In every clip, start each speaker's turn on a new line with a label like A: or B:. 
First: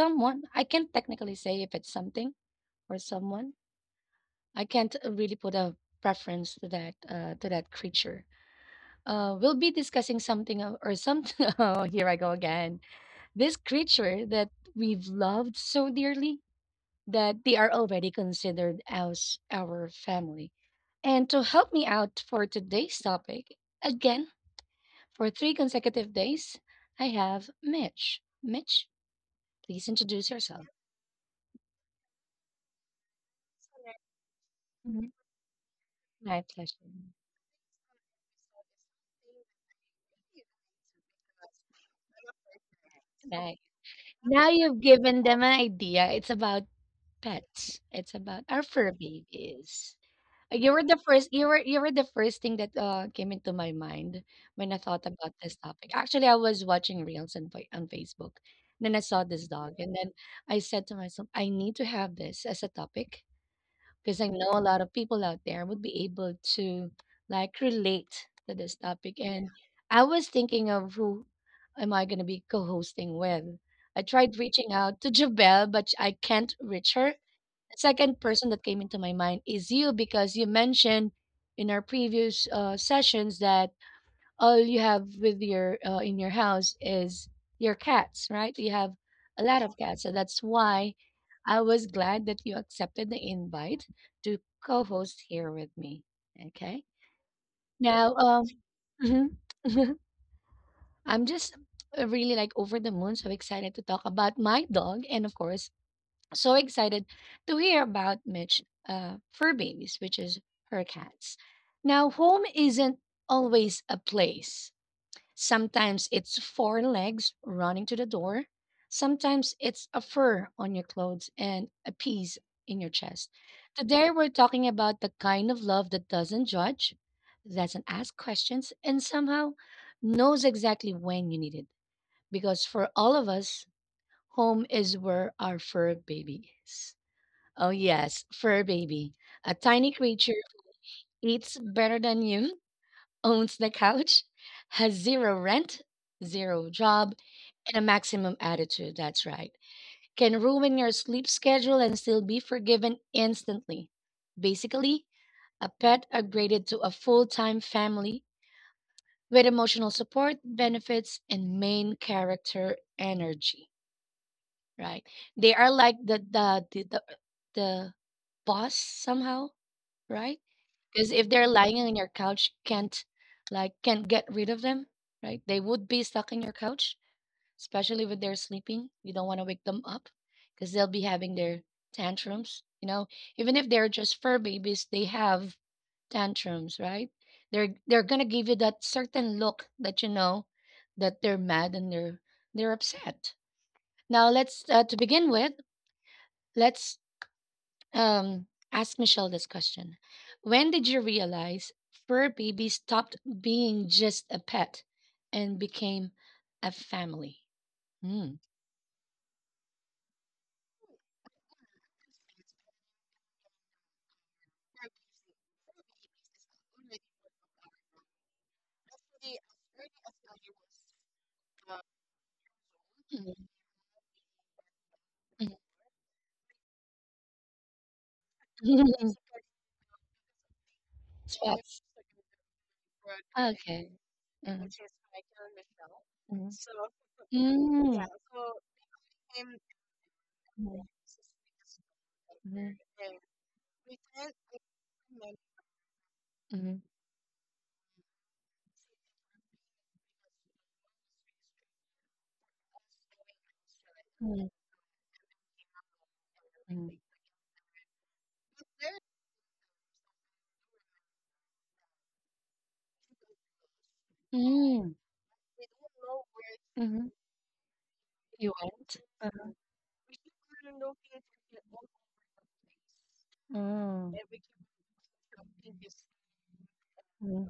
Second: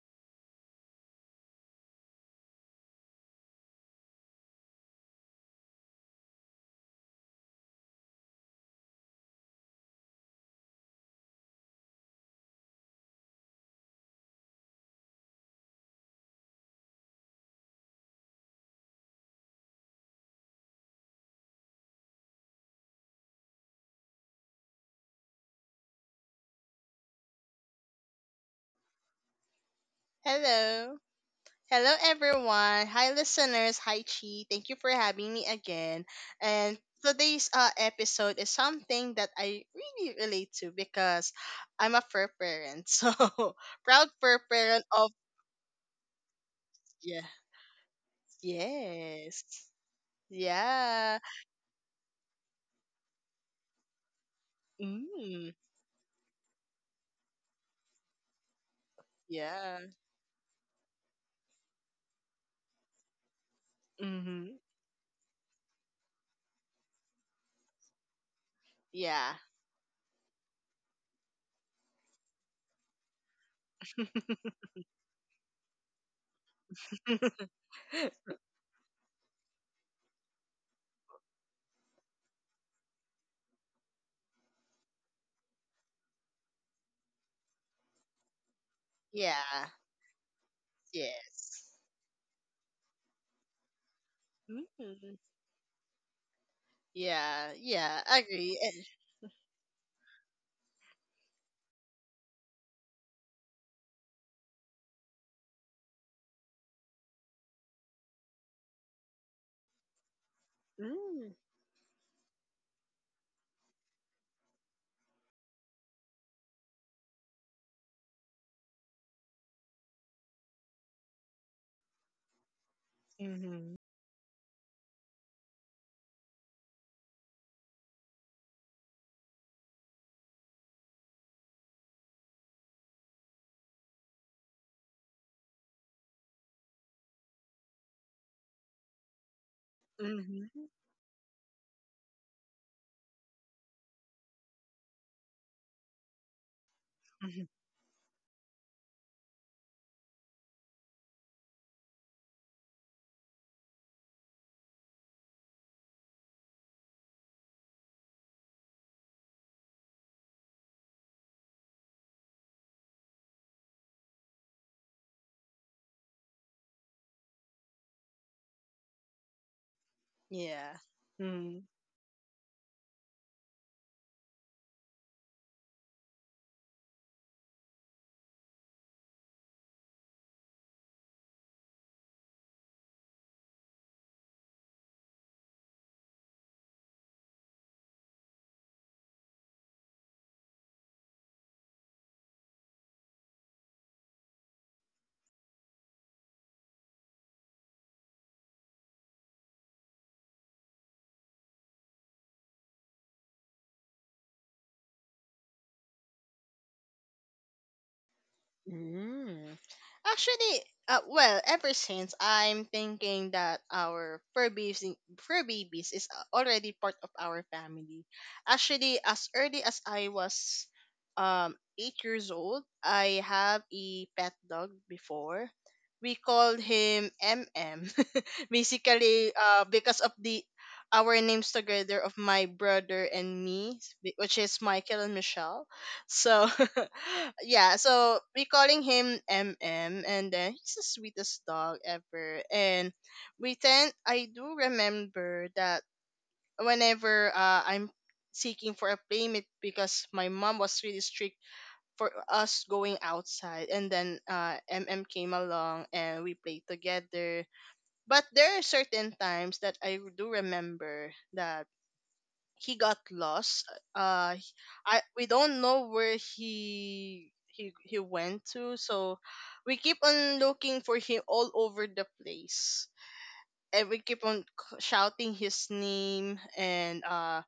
A: someone. I can't technically say if it's something or someone. I can't really put a preference to that creature. We'll be discussing something of- or something. Oh, here I go again. This creature that we've loved so dearly that they are already considered as our family. And to help me out for today's topic, again, for 3 consecutive days, I have Mitch. Mitch, please introduce yourself.
B: Hello. Hello, everyone. Hi, listeners. Hi, Chi. Thank you for
A: Mhm.
B: having me again.
A: My
B: And
A: pleasure.
B: today's episode is something that I really relate to because I'm a fur parent. So,
A: Right.
B: proud fur
A: Now you've
B: parent of.
A: given them an idea. It's about
B: Yeah.
A: pets, it's about our fur
B: Yes.
A: babies. You were the
B: Yeah.
A: first you were the first thing that came into my mind when I thought about
B: Mm.
A: this topic. Actually, I was watching reels on on Facebook. Then I saw this dog,
B: Yeah.
A: and then I said to myself, I need to have this as a topic because I
B: Mm-hmm.
A: know a lot of people out there would be able to like relate to this topic.
B: Yeah.
A: And I was thinking of who am I going to be co-hosting with. I tried reaching out to Jabel, but I can't reach her. The second person that came into my mind is you because you mentioned in our previous sessions that all you have with your in your house is your cats, right? You have a lot
B: Yeah.
A: of cats, so that's why I
B: Yes.
A: was glad that you accepted the invite to
B: Mm.
A: co-host here with me. Okay.
B: Yeah. Yeah.
A: Now,
B: Agree.
A: mhm, I'm just really like over the moon, so excited to talk about my dog and of course so excited to hear about Mitch fur babies, which is her cats. Now, home isn't always a place. Sometimes it's four legs running to the door. Sometimes it's a fur on your clothes and a piece in your chest.
B: Mm-hmm.
A: Today, we're talking about the kind of love that doesn't judge, doesn't ask questions, and somehow knows exactly when you need it. Because for all of us, home is where our fur baby is. Oh, yes, fur baby. A tiny creature
B: Mhm.
A: who eats better than you, owns the couch, has zero rent, zero job,
B: Mhm.
A: and a maximum attitude. That's right. Can ruin your sleep schedule and still be forgiven instantly. Basically, a pet upgraded to a full time family with emotional support, benefits, and main character energy. Right? They are like the boss somehow, right?
B: Yeah.
A: Because if they're
B: Mm.
A: lying on your couch, can't get rid of them, right? They would be stuck in your couch, especially when they're sleeping. You don't want to wake them up because they'll be having their tantrums. Even if they're just fur babies, they have tantrums, right? They're gonna give you that certain look that you know that they're mad and they're upset. Now let's to begin with, let's um, ask Michelle this question. When did you realize fur baby stopped being just a pet and became a family? Mm.
B: Mm. Actually, well, ever since I'm thinking that our fur babies is already part of our family. Actually, as early as I was 8 years old, I
A: Mhm.
B: have a pet dog before. We called him M M. Basically, because of the our names
A: Swap.
B: together of my brother and me,
A: Okay.
B: which is
A: Mm,
B: Michael and Michelle.
A: mhm.
B: So, yeah,
A: Mm, mhm,
B: so we calling him mm, and then he's the
A: mhm,
B: sweetest dog ever.
A: mhm,
B: And we tend I do remember that whenever I'm seeking for a playmate because my mom was really strict for us going outside, and then
A: mhm,
B: mm came along and we played
A: mhm.
B: together. But there are certain times that I do remember that he got lost. Uh, he-
A: Mm,
B: I we don't know where
A: mhm.
B: he went
A: You
B: to,
A: went?
B: so we keep on looking for him all over the place, and we
A: Mm,
B: keep on shouting his name, and
A: mhm,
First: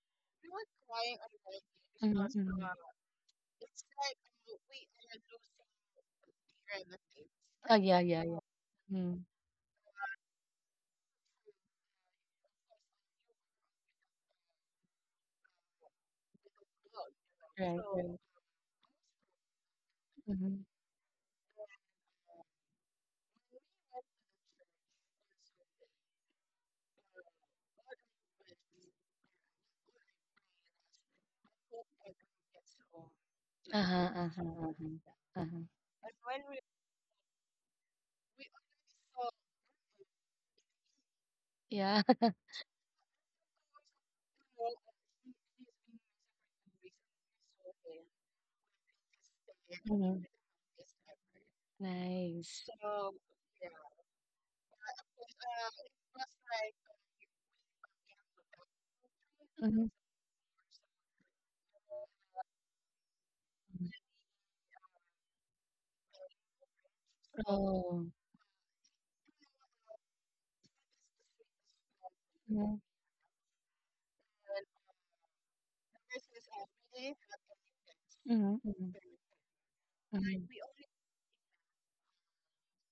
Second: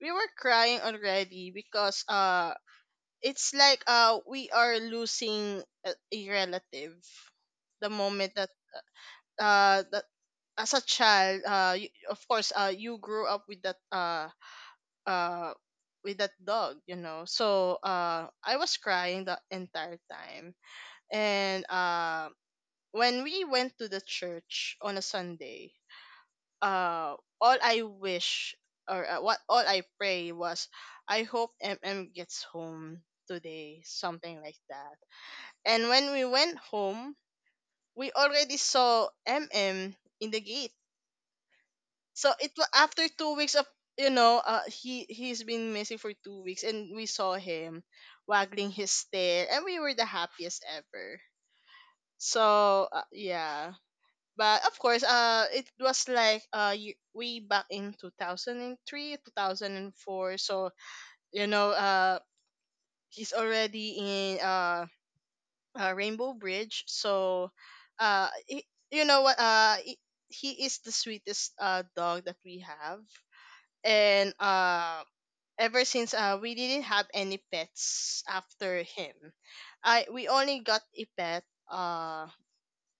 B: we were crying already because
A: mhm, mhm.
B: it's like we are losing a relative.
A: Oh,
B: The
A: yeah, yeah,
B: moment
A: yeah.
B: that
A: Mm.
B: uh that as a child, you, of course, you grew up with that uh dog. So
A: Right, right.
B: I was crying the entire time.
A: Mhm.
B: And when we went to the church on a Sunday, uh, all I wish or what all I pray was, I hope MM gets home today,
A: Uh-huh,
B: something
A: uh-huh,
B: like that.
A: uh-huh, uh-huh.
B: And when we went home, we already saw MM in the gate.
A: Yeah.
B: So after 2 weeks of he's been missing for 2 weeks, and we saw him waggling his tail, and we were the
A: Mhm.
B: happiest ever.
A: Nice.
B: So yeah, but of course it was like way back in 2003,
A: Mhm.
B: 2004. So you know uh he's already in rainbow bridge. So
A: So.
B: he, you know what, he is the sweetest dog that we
A: Oh.
B: have. And ever since we didn't have any pets
A: Mhm, mhm,
B: after
A: mhm,
B: him. I we only got a pet uh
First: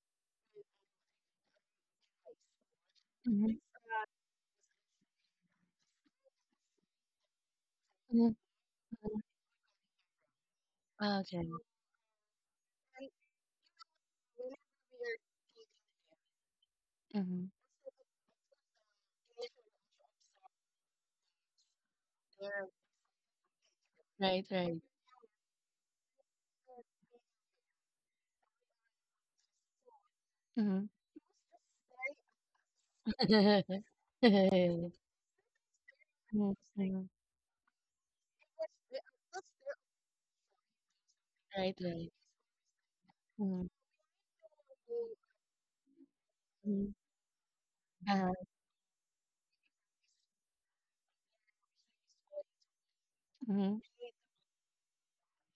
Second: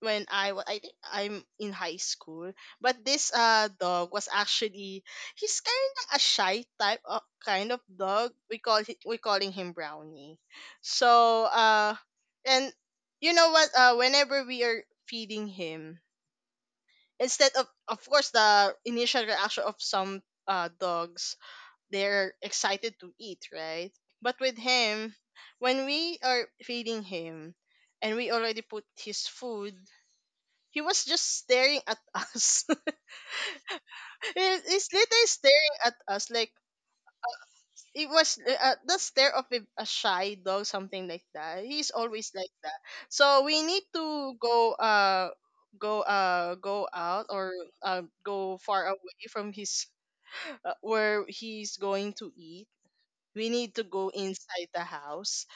B: when I think I'm in high school. But this
A: mhm,
B: dog was actually, he's kind of a shy type of kind of
A: mhm, always
B: dog.
A: mhm.
B: We calling him Brownie.
A: Ah, so
B: So
A: okay.
B: and you know what, whenever we are feeding him,
A: Mhm.
B: instead of course, the initial reaction of some dogs, they're excited to eat, right? But
A: Right,
B: with
A: right.
B: him, when we are feeding him and we already put his food, he
A: Mhm.
B: was just staring at us.
A: Mhm,
B: He's literally staring at us like
A: mhm.
B: it was the stare of a shy dog, something like that.
A: Right,
B: He's
A: right.
B: always like that. So we
A: Mhm,
B: need to go
A: mhm.
B: out, or
A: Uh-huh,
B: go far away from his where he's going to eat. We need
A: mhm.
B: to go inside the house,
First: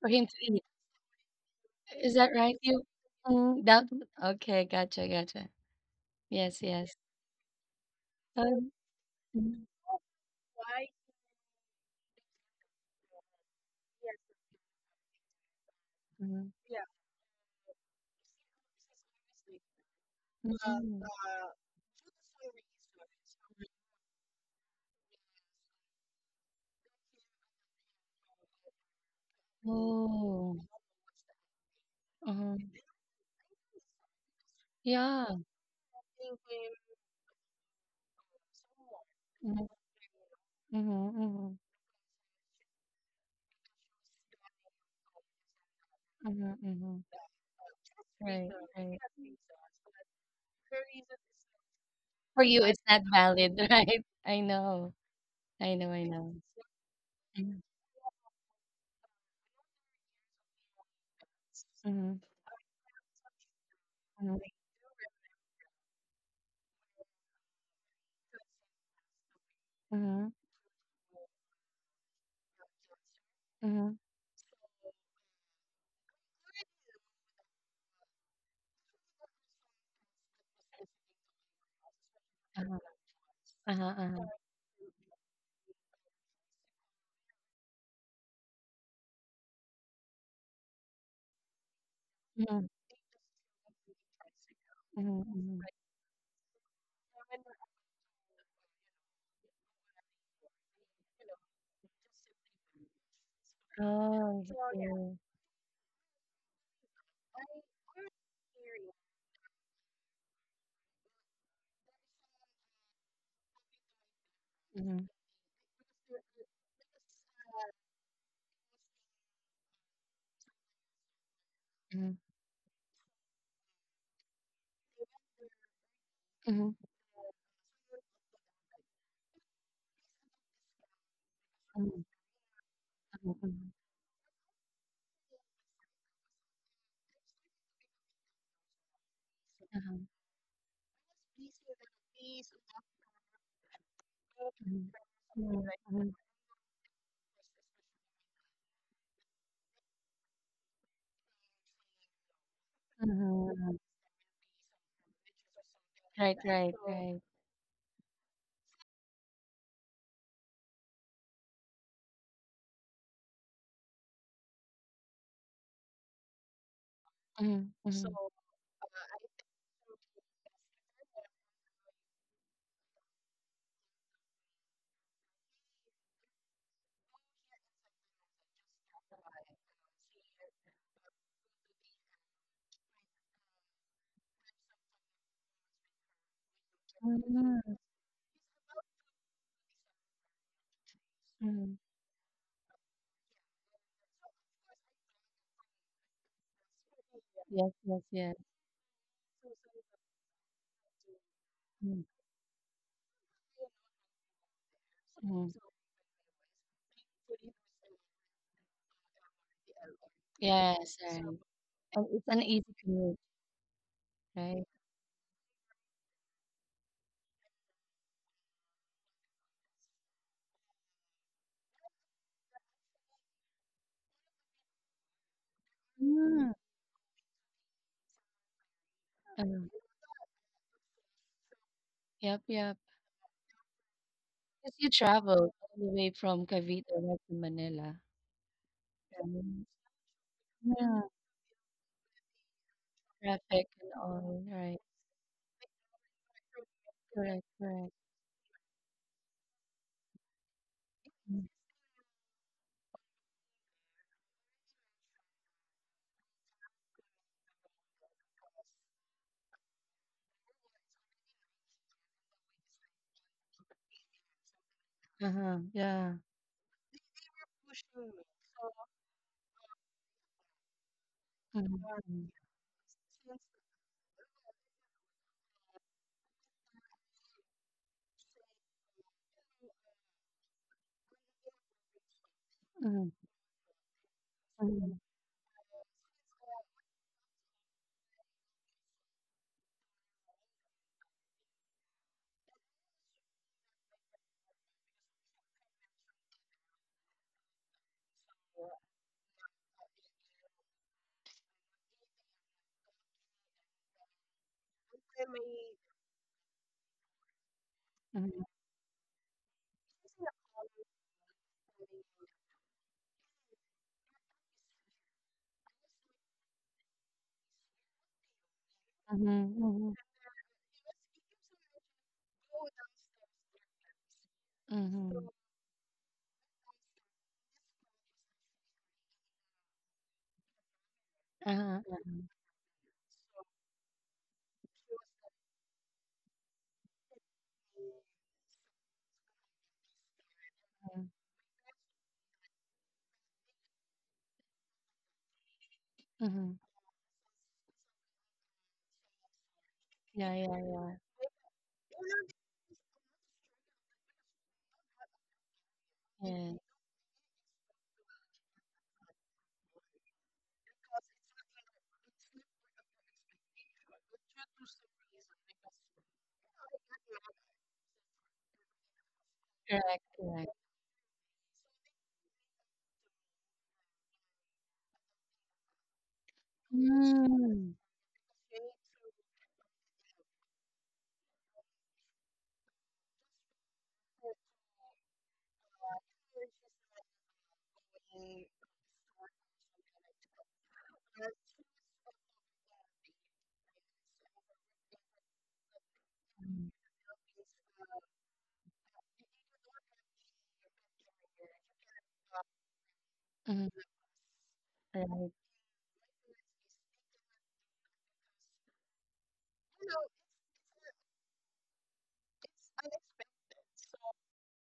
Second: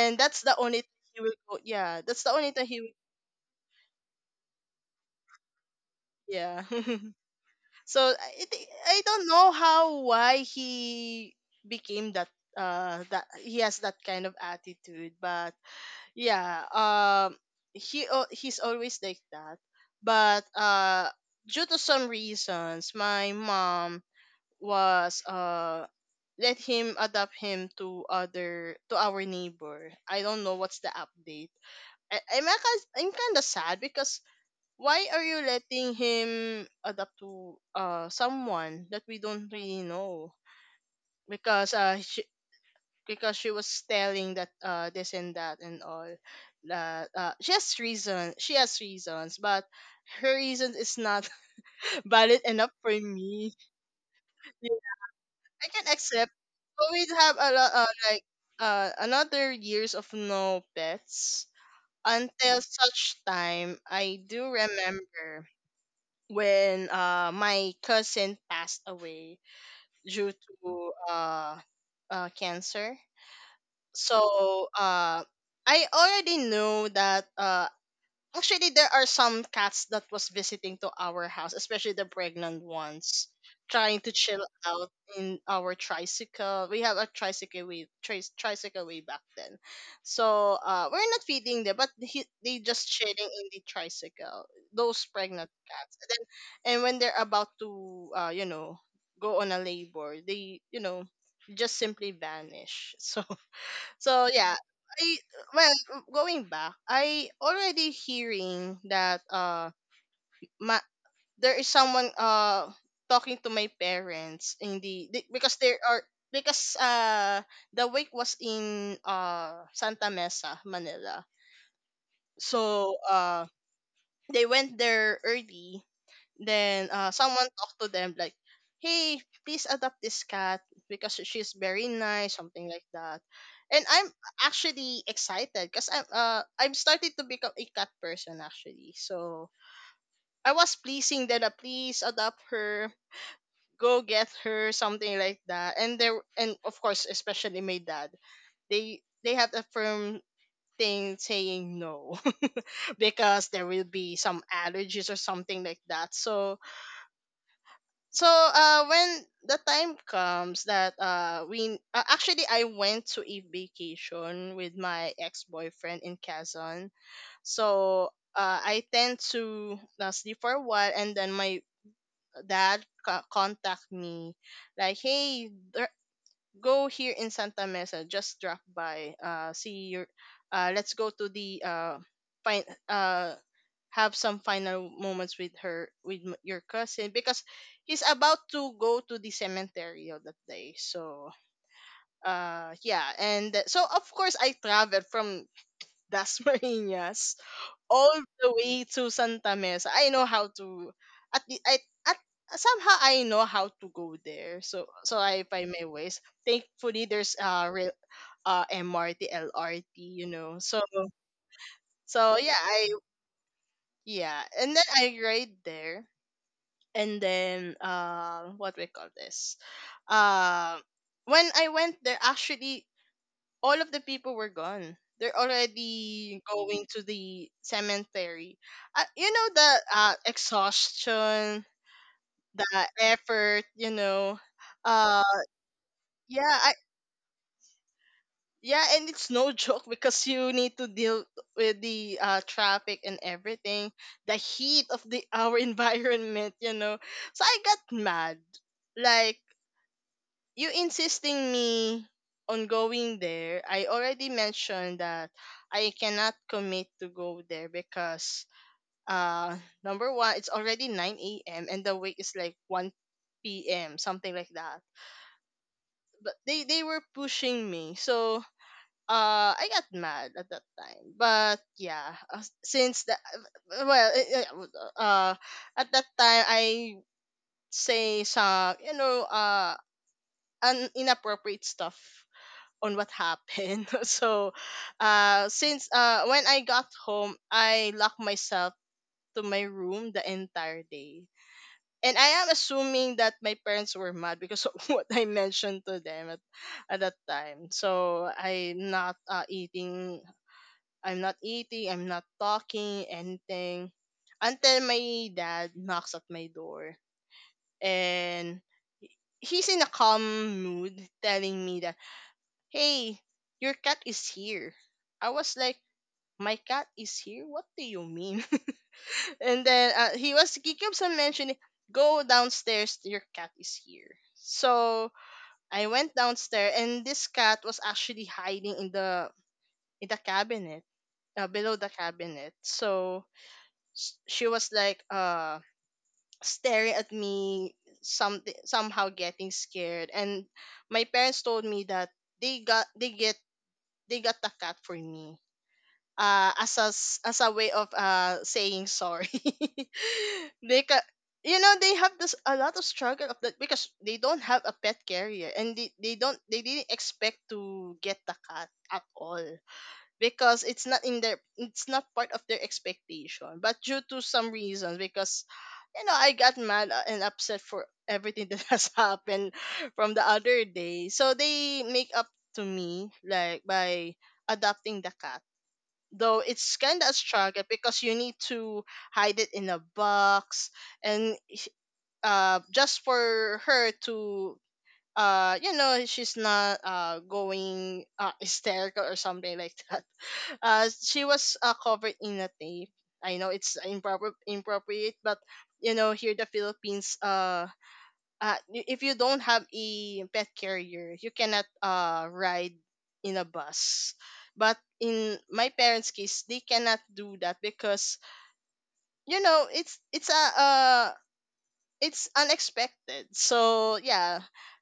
A: For him to
B: that's the
A: eat.
B: only thing he will go. Yeah,
A: Is
B: that's the
A: that
B: only
A: right,
B: thing he
A: you?
B: will.
A: Mm, that okay, gotcha, gotcha. Yes,
B: Yeah.
A: yes.
B: So
A: Um,
B: I don't know
A: mhm,
B: how why he became that he has that kind of attitude. But yeah, he's always like that. But
A: mhm.
B: due to some reasons, my mom was let him adapt him to other to our neighbor. I don't know
A: Oh,
B: what's the update.
A: uh-huh.
B: I'm kind of sad because why are
A: Yeah.
B: you letting him adapt to someone that we don't
A: Mm-hmm.
B: really know?
A: Mhm, mhm,
B: Because uh she, because she was telling that this and that and all
A: mhm, mhm.
B: that
A: Right,
B: she has
A: right.
B: reasons. But her reason is not valid
A: For you,
B: enough
A: it's
B: for
A: not
B: me.
A: valid, right? I know.
B: I
A: I
B: can
A: know, I
B: accept,
A: know.
B: but we'd have a
A: Mhm,
B: lot, like another years of no pets
A: mhm,
B: until such time. I do remember when my cousin passed away
A: mhm,
B: due to cancer. So I already knew that actually, there are some cats that was visiting to our house, especially the pregnant
A: uh-huh,
B: ones,
A: uh-huh,
B: trying to
A: uh-huh.
B: chill out in our tricycle. We have a tricycle way, tricycle way back then, so we're not feeding them, but
A: Sorry.
B: they
A: Mhm,
B: just chilling in the tricycle. Those pregnant
A: mhm,
B: cats. And then, and when they're about to, go on a labor, they, just simply vanish. So,
A: Sorry.
B: yeah. I well, going back, I already hearing that my there is someone talking to my parents, in
A: Mhm, mhm,
B: the because there are because the wake was in Santa Mesa, Manila. So they went there early.
A: mhm,
B: Then someone talked to them like, hey, please adopt this cat because she's very
A: mhm,
B: nice, something like that.
A: mhm, mhm,
B: And I'm actually excited because I'm starting to become a cat person actually. So
A: uh-huh,
B: I was pleasing them that, please adopt her, go get her,
A: mhm,
B: something like that. And
A: mhm,
B: there and of course, especially my dad, they have a firm thing saying no,
A: mhm,
B: because there
A: mhm.
B: will be some allergies or something like that.
A: Right,
B: So
A: right, right.
B: when the time comes that we actually I went to a vacation with my ex-boyfriend in Quezon.
A: Mhm,
B: So I tend to, sleep for a while, and then my dad contact me like, hey, go here in Santa Mesa, just drop by. See your. Let's go to the fine. Uh, have some final moments with her, with your cousin, because he's about to go to the cemetery on that day. So,
A: mhm.
B: yeah. And so of course I traveled from Das Marinas
A: Yes, yes,
B: all
A: yes.
B: the way to Santa Mesa. I know how to at the I
A: Mm.
B: at somehow I know how to go there. So I find my ways. Thankfully there's rail, MRT, LRT, you know. So
A: Yes, right. And it's
B: so
A: an
B: yeah,
A: easy
B: I
A: commute,
B: yeah.
A: right?
B: And then I ride there. And then what we call this? Uh when I went there, actually, all of the people were gone. They're already
A: Mm.
B: going to the cemetery. You
A: Uh,
B: know, the exhaustion,
A: yep,
B: the
A: yep.
B: effort. You know,
A: 'Cause you
B: uh,
A: traveled all the way from
B: yeah, I,
A: Cavite right to Manila.
B: yeah, and it's no
A: Mm,
B: joke because you need to
A: yeah,
B: deal with the traffic and
A: traffic
B: everything,
A: and
B: the
A: all, right.
B: heat of the our environment. You know,
A: Correct,
B: so I got
A: correct.
B: mad. Like, you
A: Mm,
B: insisting me on going there, I already mentioned that I cannot commit to go there because uh number one, it's already 9 a.m., and the wake is like 1 p.m., something like that.
A: uh-huh, yeah.
B: But they were pushing me. So I got mad at that time. But yeah,
A: Mhm,
B: since that well eh, eh, uh at that time I say some an inappropriate stuff on
A: mhm,
B: what happened. So,
A: mhm,
B: since when I got home, I locked myself to my room the entire day. And I am assuming that my parents were mad because of what I mentioned to them at that time. So I'm not eating, I'm not talking, anything, until my dad knocks at my door.
A: mhm,
B: And he's in a calm mood, telling me that, hey, your cat is here. I was like, my cat is here? What do you mean?
A: mhm,
B: And
A: mhm,
B: then
A: mhm,
B: he keeps on mentioning, go downstairs, your cat is here. So
A: mhm,
B: I went downstairs, and this cat was actually hiding in in the cabinet, below the
A: uh-huh,
B: cabinet. So she was like, staring at me, somehow getting scared. And
A: uh-huh,
B: my parents told me that they got, they get, they got the cat for me,
A: mhm.
B: as as a way of saying sorry.
A: Yeah, yeah,
B: they
A: yeah.
B: ca- they have this a lot of struggle of that because they don't have a pet carrier, and they don't
A: Yeah.
B: they didn't expect to get the cat at all because it's not part of their expectation. But due to some reasons, because I got mad, and upset for everything that has happened
A: Correct,
B: from the
A: correct.
B: other day. So they make up to me like by adopting the cat, though it's kind of a
A: Mm,
B: struggle because you need to hide it in a box and just for her to she's not going hysterical or something like that. She was covered in a tape. I know it's improper, inappropriate, but here the Philippines, if you don't have a pet carrier, you cannot, ride in a
A: mhm,
B: bus. But
A: right,
B: in my parents' case, they cannot do that because it's a, it's unexpected. So yeah,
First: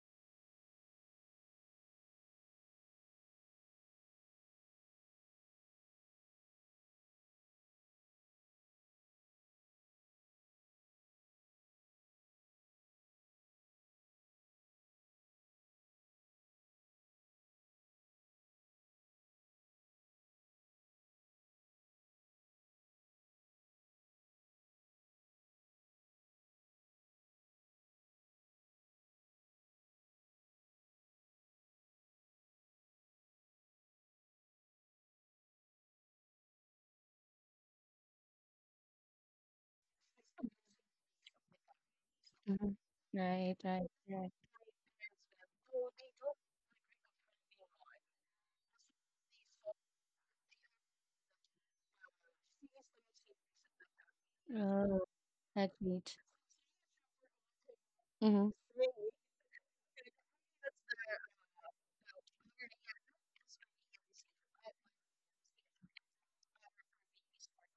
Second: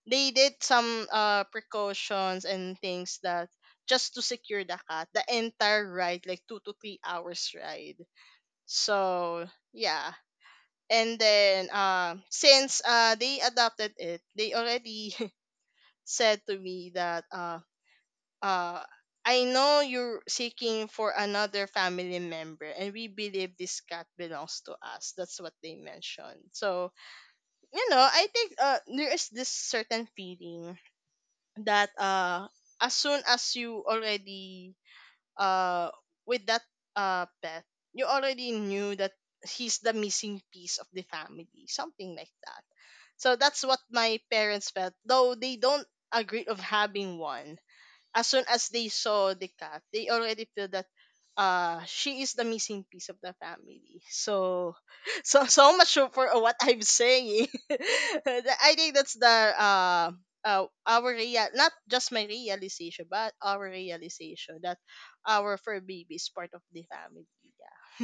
B: they did some precautions and things that just to secure the cat, the entire ride, like 2 to 3 hours ride. So yeah. And then, since they adopted it, they already said to me that uh I know you're seeking for another family member, and we believe this cat belongs to us. That's what they mentioned. So, I think there is this certain feeling that as soon as you already uh with that pet, you already knew that he's the missing piece of the family, something like that.
A: mhm.
B: So that's
A: Right,
B: what
A: right,
B: my
A: right.
B: parents felt, though they don't agree of having one. As soon as they saw the cat, they already feel that she is the missing piece of the family. So
A: Oh,
B: so much
A: that's
B: for
A: neat.
B: what I'm saying. I
A: Mhm,
B: think that's the our real, not just my realization but our realization that our fur baby is part of the family. Yeah.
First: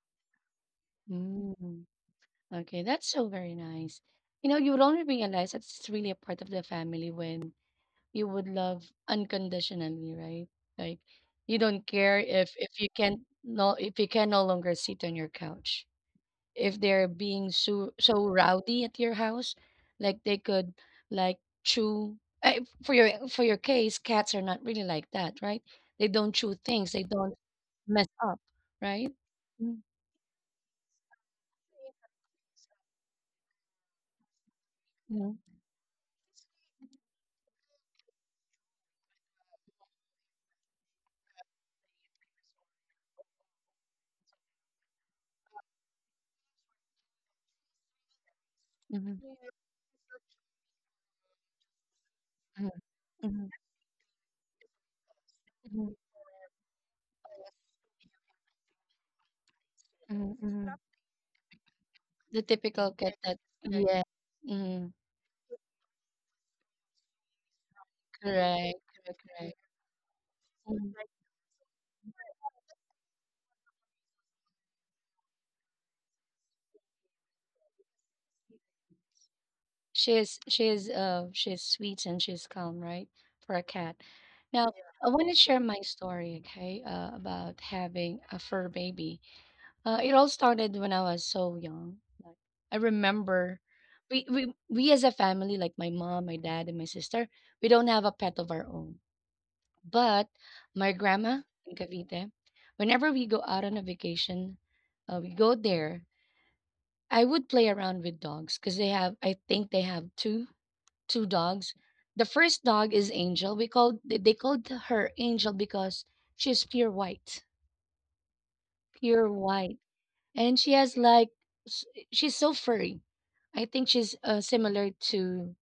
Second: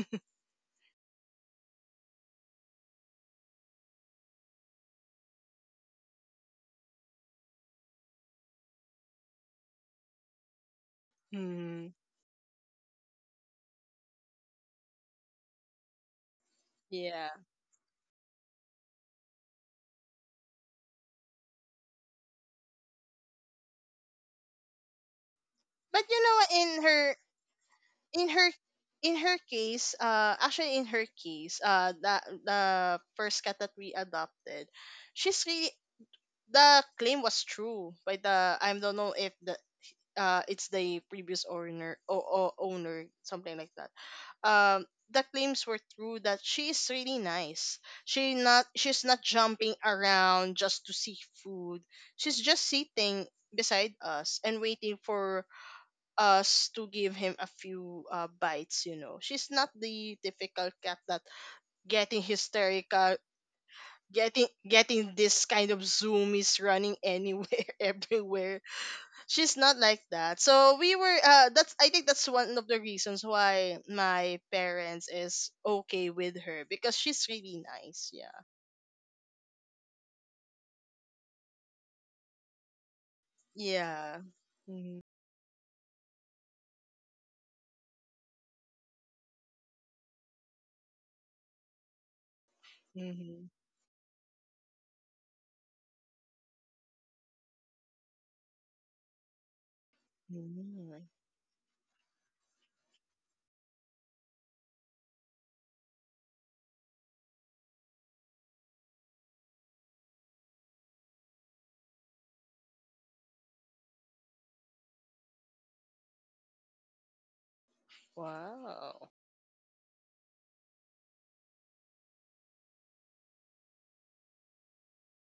A: mm. Okay, that's so very nice. You would only realize that it's really a part of the family when you would love unconditionally, right? Like you don't
B: Mm.
A: care if you can no longer sit on your couch. If they're
B: Yeah.
A: being so rowdy at your house, like they could like chew. For your case, cats are not really like that, right? They
B: But
A: don't
B: you
A: chew
B: know,
A: things, they don't mess up,
B: in her
A: right?
B: in her
A: Mm-hmm.
B: case, actually in her case, the first cat that we adopted,
A: Hmm.
B: she's really, the claim was true by the, I don't know if the it's the previous owner, or owner, something like that. um the claims were true that she is really nice. She's not jumping around just to seek food. She's just sitting
A: Hmm.
B: beside us and waiting for us to give him a few bites. You know, she's not the typical cat that getting
A: The typical cat
B: hysterical,
A: that yeah.
B: getting
A: Mm.
B: getting this kind of zoomies, running anywhere everywhere.
A: Correct. Correct.
B: She's not like that. So
A: Correct.
B: we were that's, I think that's one of the reasons why my parents is okay with her, because she's really nice. Yeah.
A: She's sweet and she's calm, right? For a cat.
B: Yeah.
A: Now, I
B: Mm-hmm.
A: want to share my story, okay, about having a fur baby. It all started when I was so young. Like I remember we as a family, like my mom, my dad, and my sister, we don't have a pet of our own. But my
B: Hmm.
A: grandma in Cavite, whenever we go out on a vacation, we go there. I would play around with dogs because they have, I think they have two two dogs. The first dog is Angel. We called they called her Angel because she's pure
B: Wow.
A: white, and she has like s- she's so furry. I think she's similar to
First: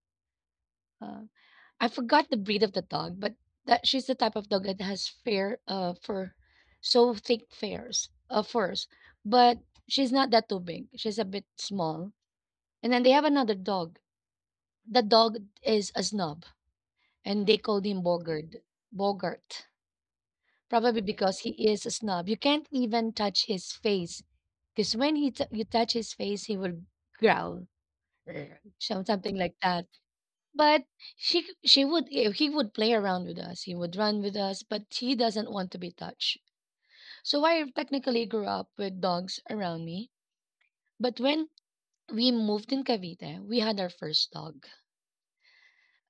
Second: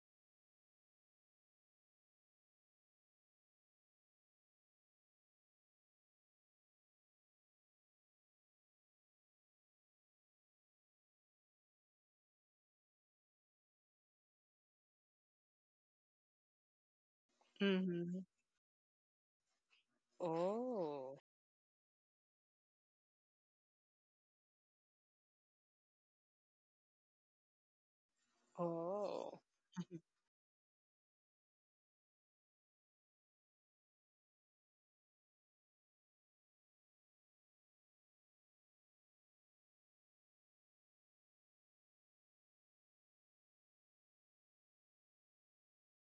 A: uh, I forgot the breed of the dog, but that she's the type of dog that has fair fur, so thick fairs furs, but she's not that too big. She's a bit small. And then they have another dog. The dog is a snob. And they called him
B: Hmm.
A: Bogart. Bogart, probably
B: Oh.
A: because he is a snob. You can't even touch his face because when you touch his face, he will growl, "Grr," something
B: Oh.
A: like that. But she c- she would eh, he would play around with us. He would run with us, but he doesn't want to be touched. So I technically grew up with dogs around me. But when we moved in Cavite, we had our first dog.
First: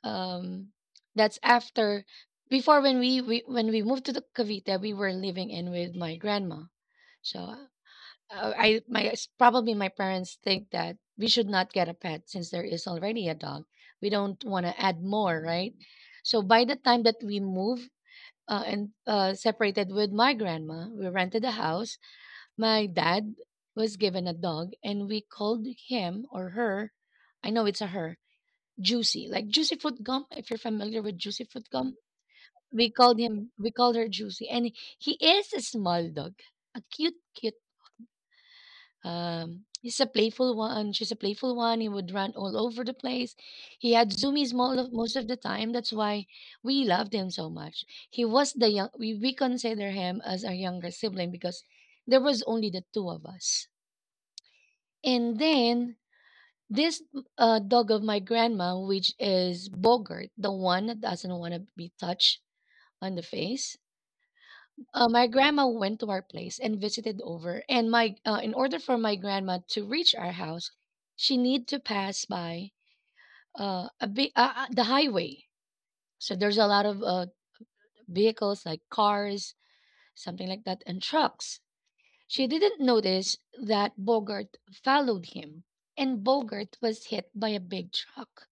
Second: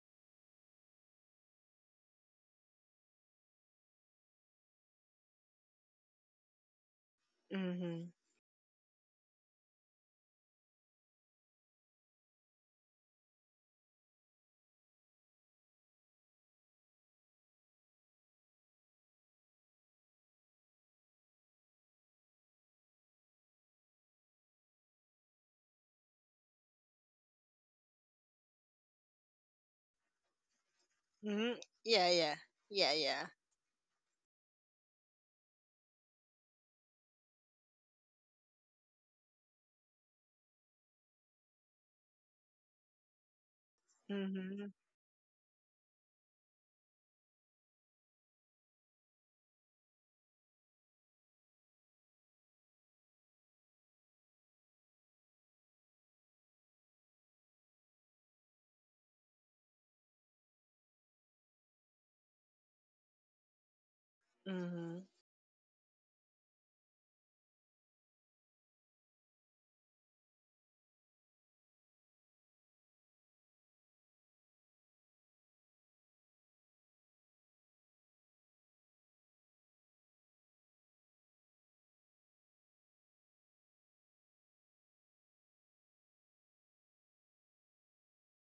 A: um that's after. Before, when we when we moved to the Cavite, we were living in with my grandma, so
B: Hmm.
A: probably my parents think that we should not get a pet since there is already a dog. We don't want to add more, right? So by the time that we moved and separated with my grandma, we rented a house. My dad was given a dog, and we called him or her, I know it's a her, Juicy, like Juicy Fruit Gum. If you're familiar with Juicy
B: Mhm.
A: Fruit Gum,
B: Yeah, yeah.
A: we
B: Yeah,
A: called
B: yeah.
A: him, we called her Juicy, and he is a small dog, a cute, cute. He's a playful one. She's a playful one. He would run all over the place. He had zoomies most
B: Mhm.
A: of, most of the time. That's why we loved him so much. He was the young. We consider him as our younger sibling because there was only the two of us. And then this dog of my grandma, which is Bogart, the one that doesn't want to be touched on the face.
B: Mhm.
A: My grandma went to our place and visited over. And in order for my grandma to reach our house, she need to pass by a big the highway. So there's a lot of vehicles like cars, something like that, and trucks. She didn't notice that Bogart followed him, and Bogart was hit by a big truck.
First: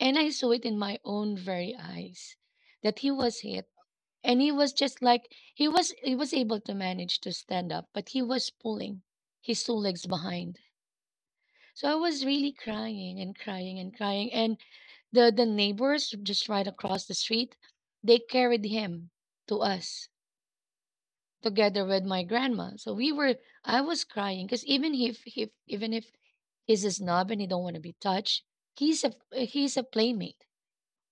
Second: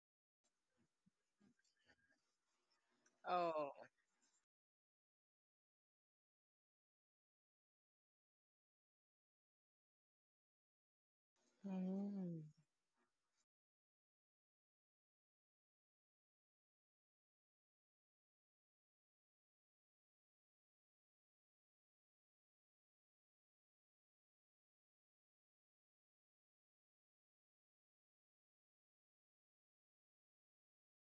A: And I saw it in my own very eyes that he was hit.
B: Oh.
A: And he was just like he was able to manage to stand up, but he was pulling his two legs behind. So I was
B: Mhm.
A: really crying and crying and crying. And the neighbors just right across the street they carried him to us together with my grandma, so we were I was crying because even if he's a snob and he don't want to be touched, he's a playmate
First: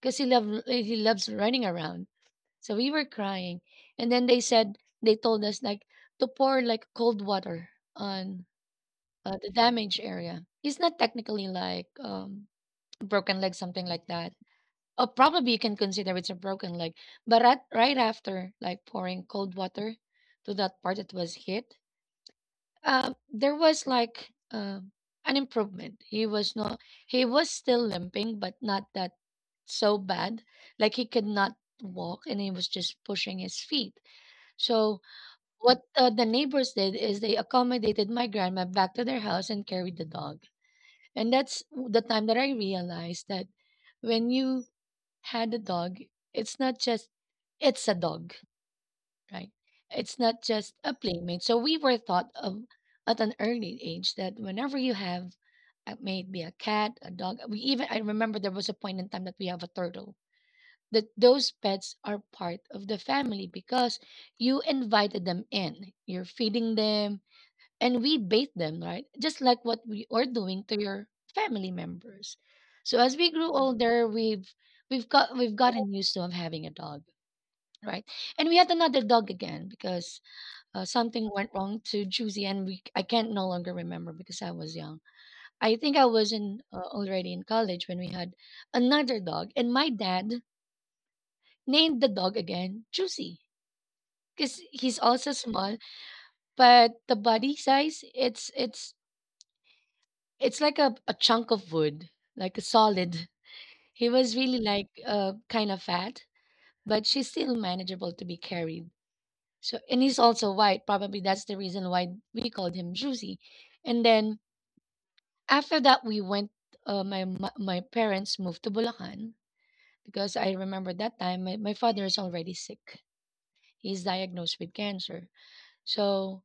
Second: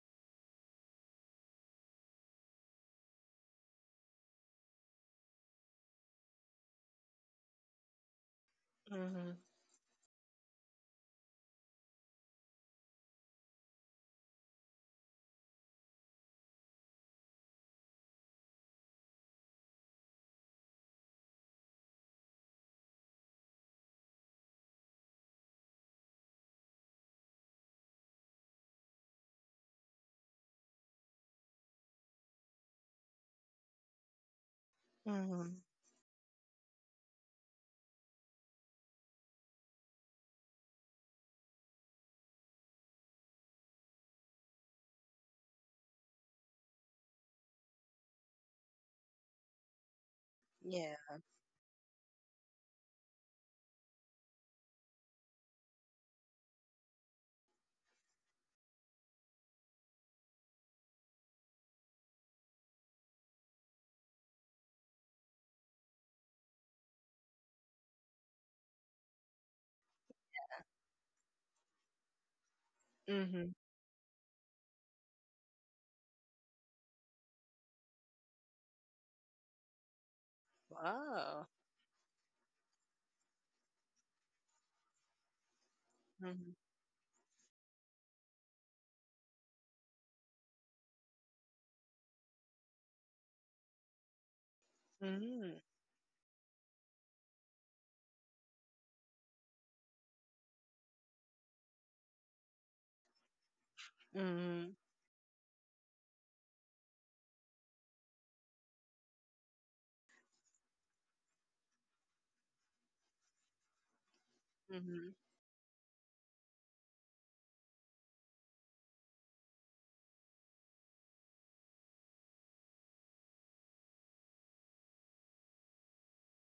A: because he loves running around. So we were crying, and then they told us like to pour like cold water on
B: Mhm.
A: the damaged area. It's not technically like broken leg something like that. Or probably you can consider it's a broken leg, but right after like pouring cold water to that part that was hit, there was like an improvement. He was not. He was still limping, but not that so bad. Like he could not walk, and he was just pushing his feet. So
B: Mhm.
A: what the neighbors did is they accommodated my grandma back to their house and carried the dog. And that's the time that I realized that when you had a dog, it's not just it's a dog, right? It's not just a
B: Yeah.
A: playmate. So we were taught of at an early age that whenever you have maybe a cat, a dog, we even, I remember there was a point in time that we have a turtle. That those pets are part of the family because you invited them in. You're feeding them and we bathe them, right? Just like what we are doing to your family members. So as we grew
B: Mhm.
A: older, we've gotten used to of having a dog, right? And we had another dog again because something
B: Wow.
A: went wrong to Juicy, and we, I can't no longer remember because I was young. I think I was
B: Mhm.
A: in already in college when we had another dog, and my dad named the dog again Juicy because he's also
B: Mhm.
A: small, but the body size, it's like a chunk of wood, like a solid. He was really
B: Mhm.
A: like kind of fat, but she's still manageable to be carried. So and he's also white. Probably that's the reason why we called him Juicy. And then
B: Mhm.
A: after that, we went. My my parents moved to Bulacan because I remember that time my, my father is already sick. He's diagnosed with cancer. So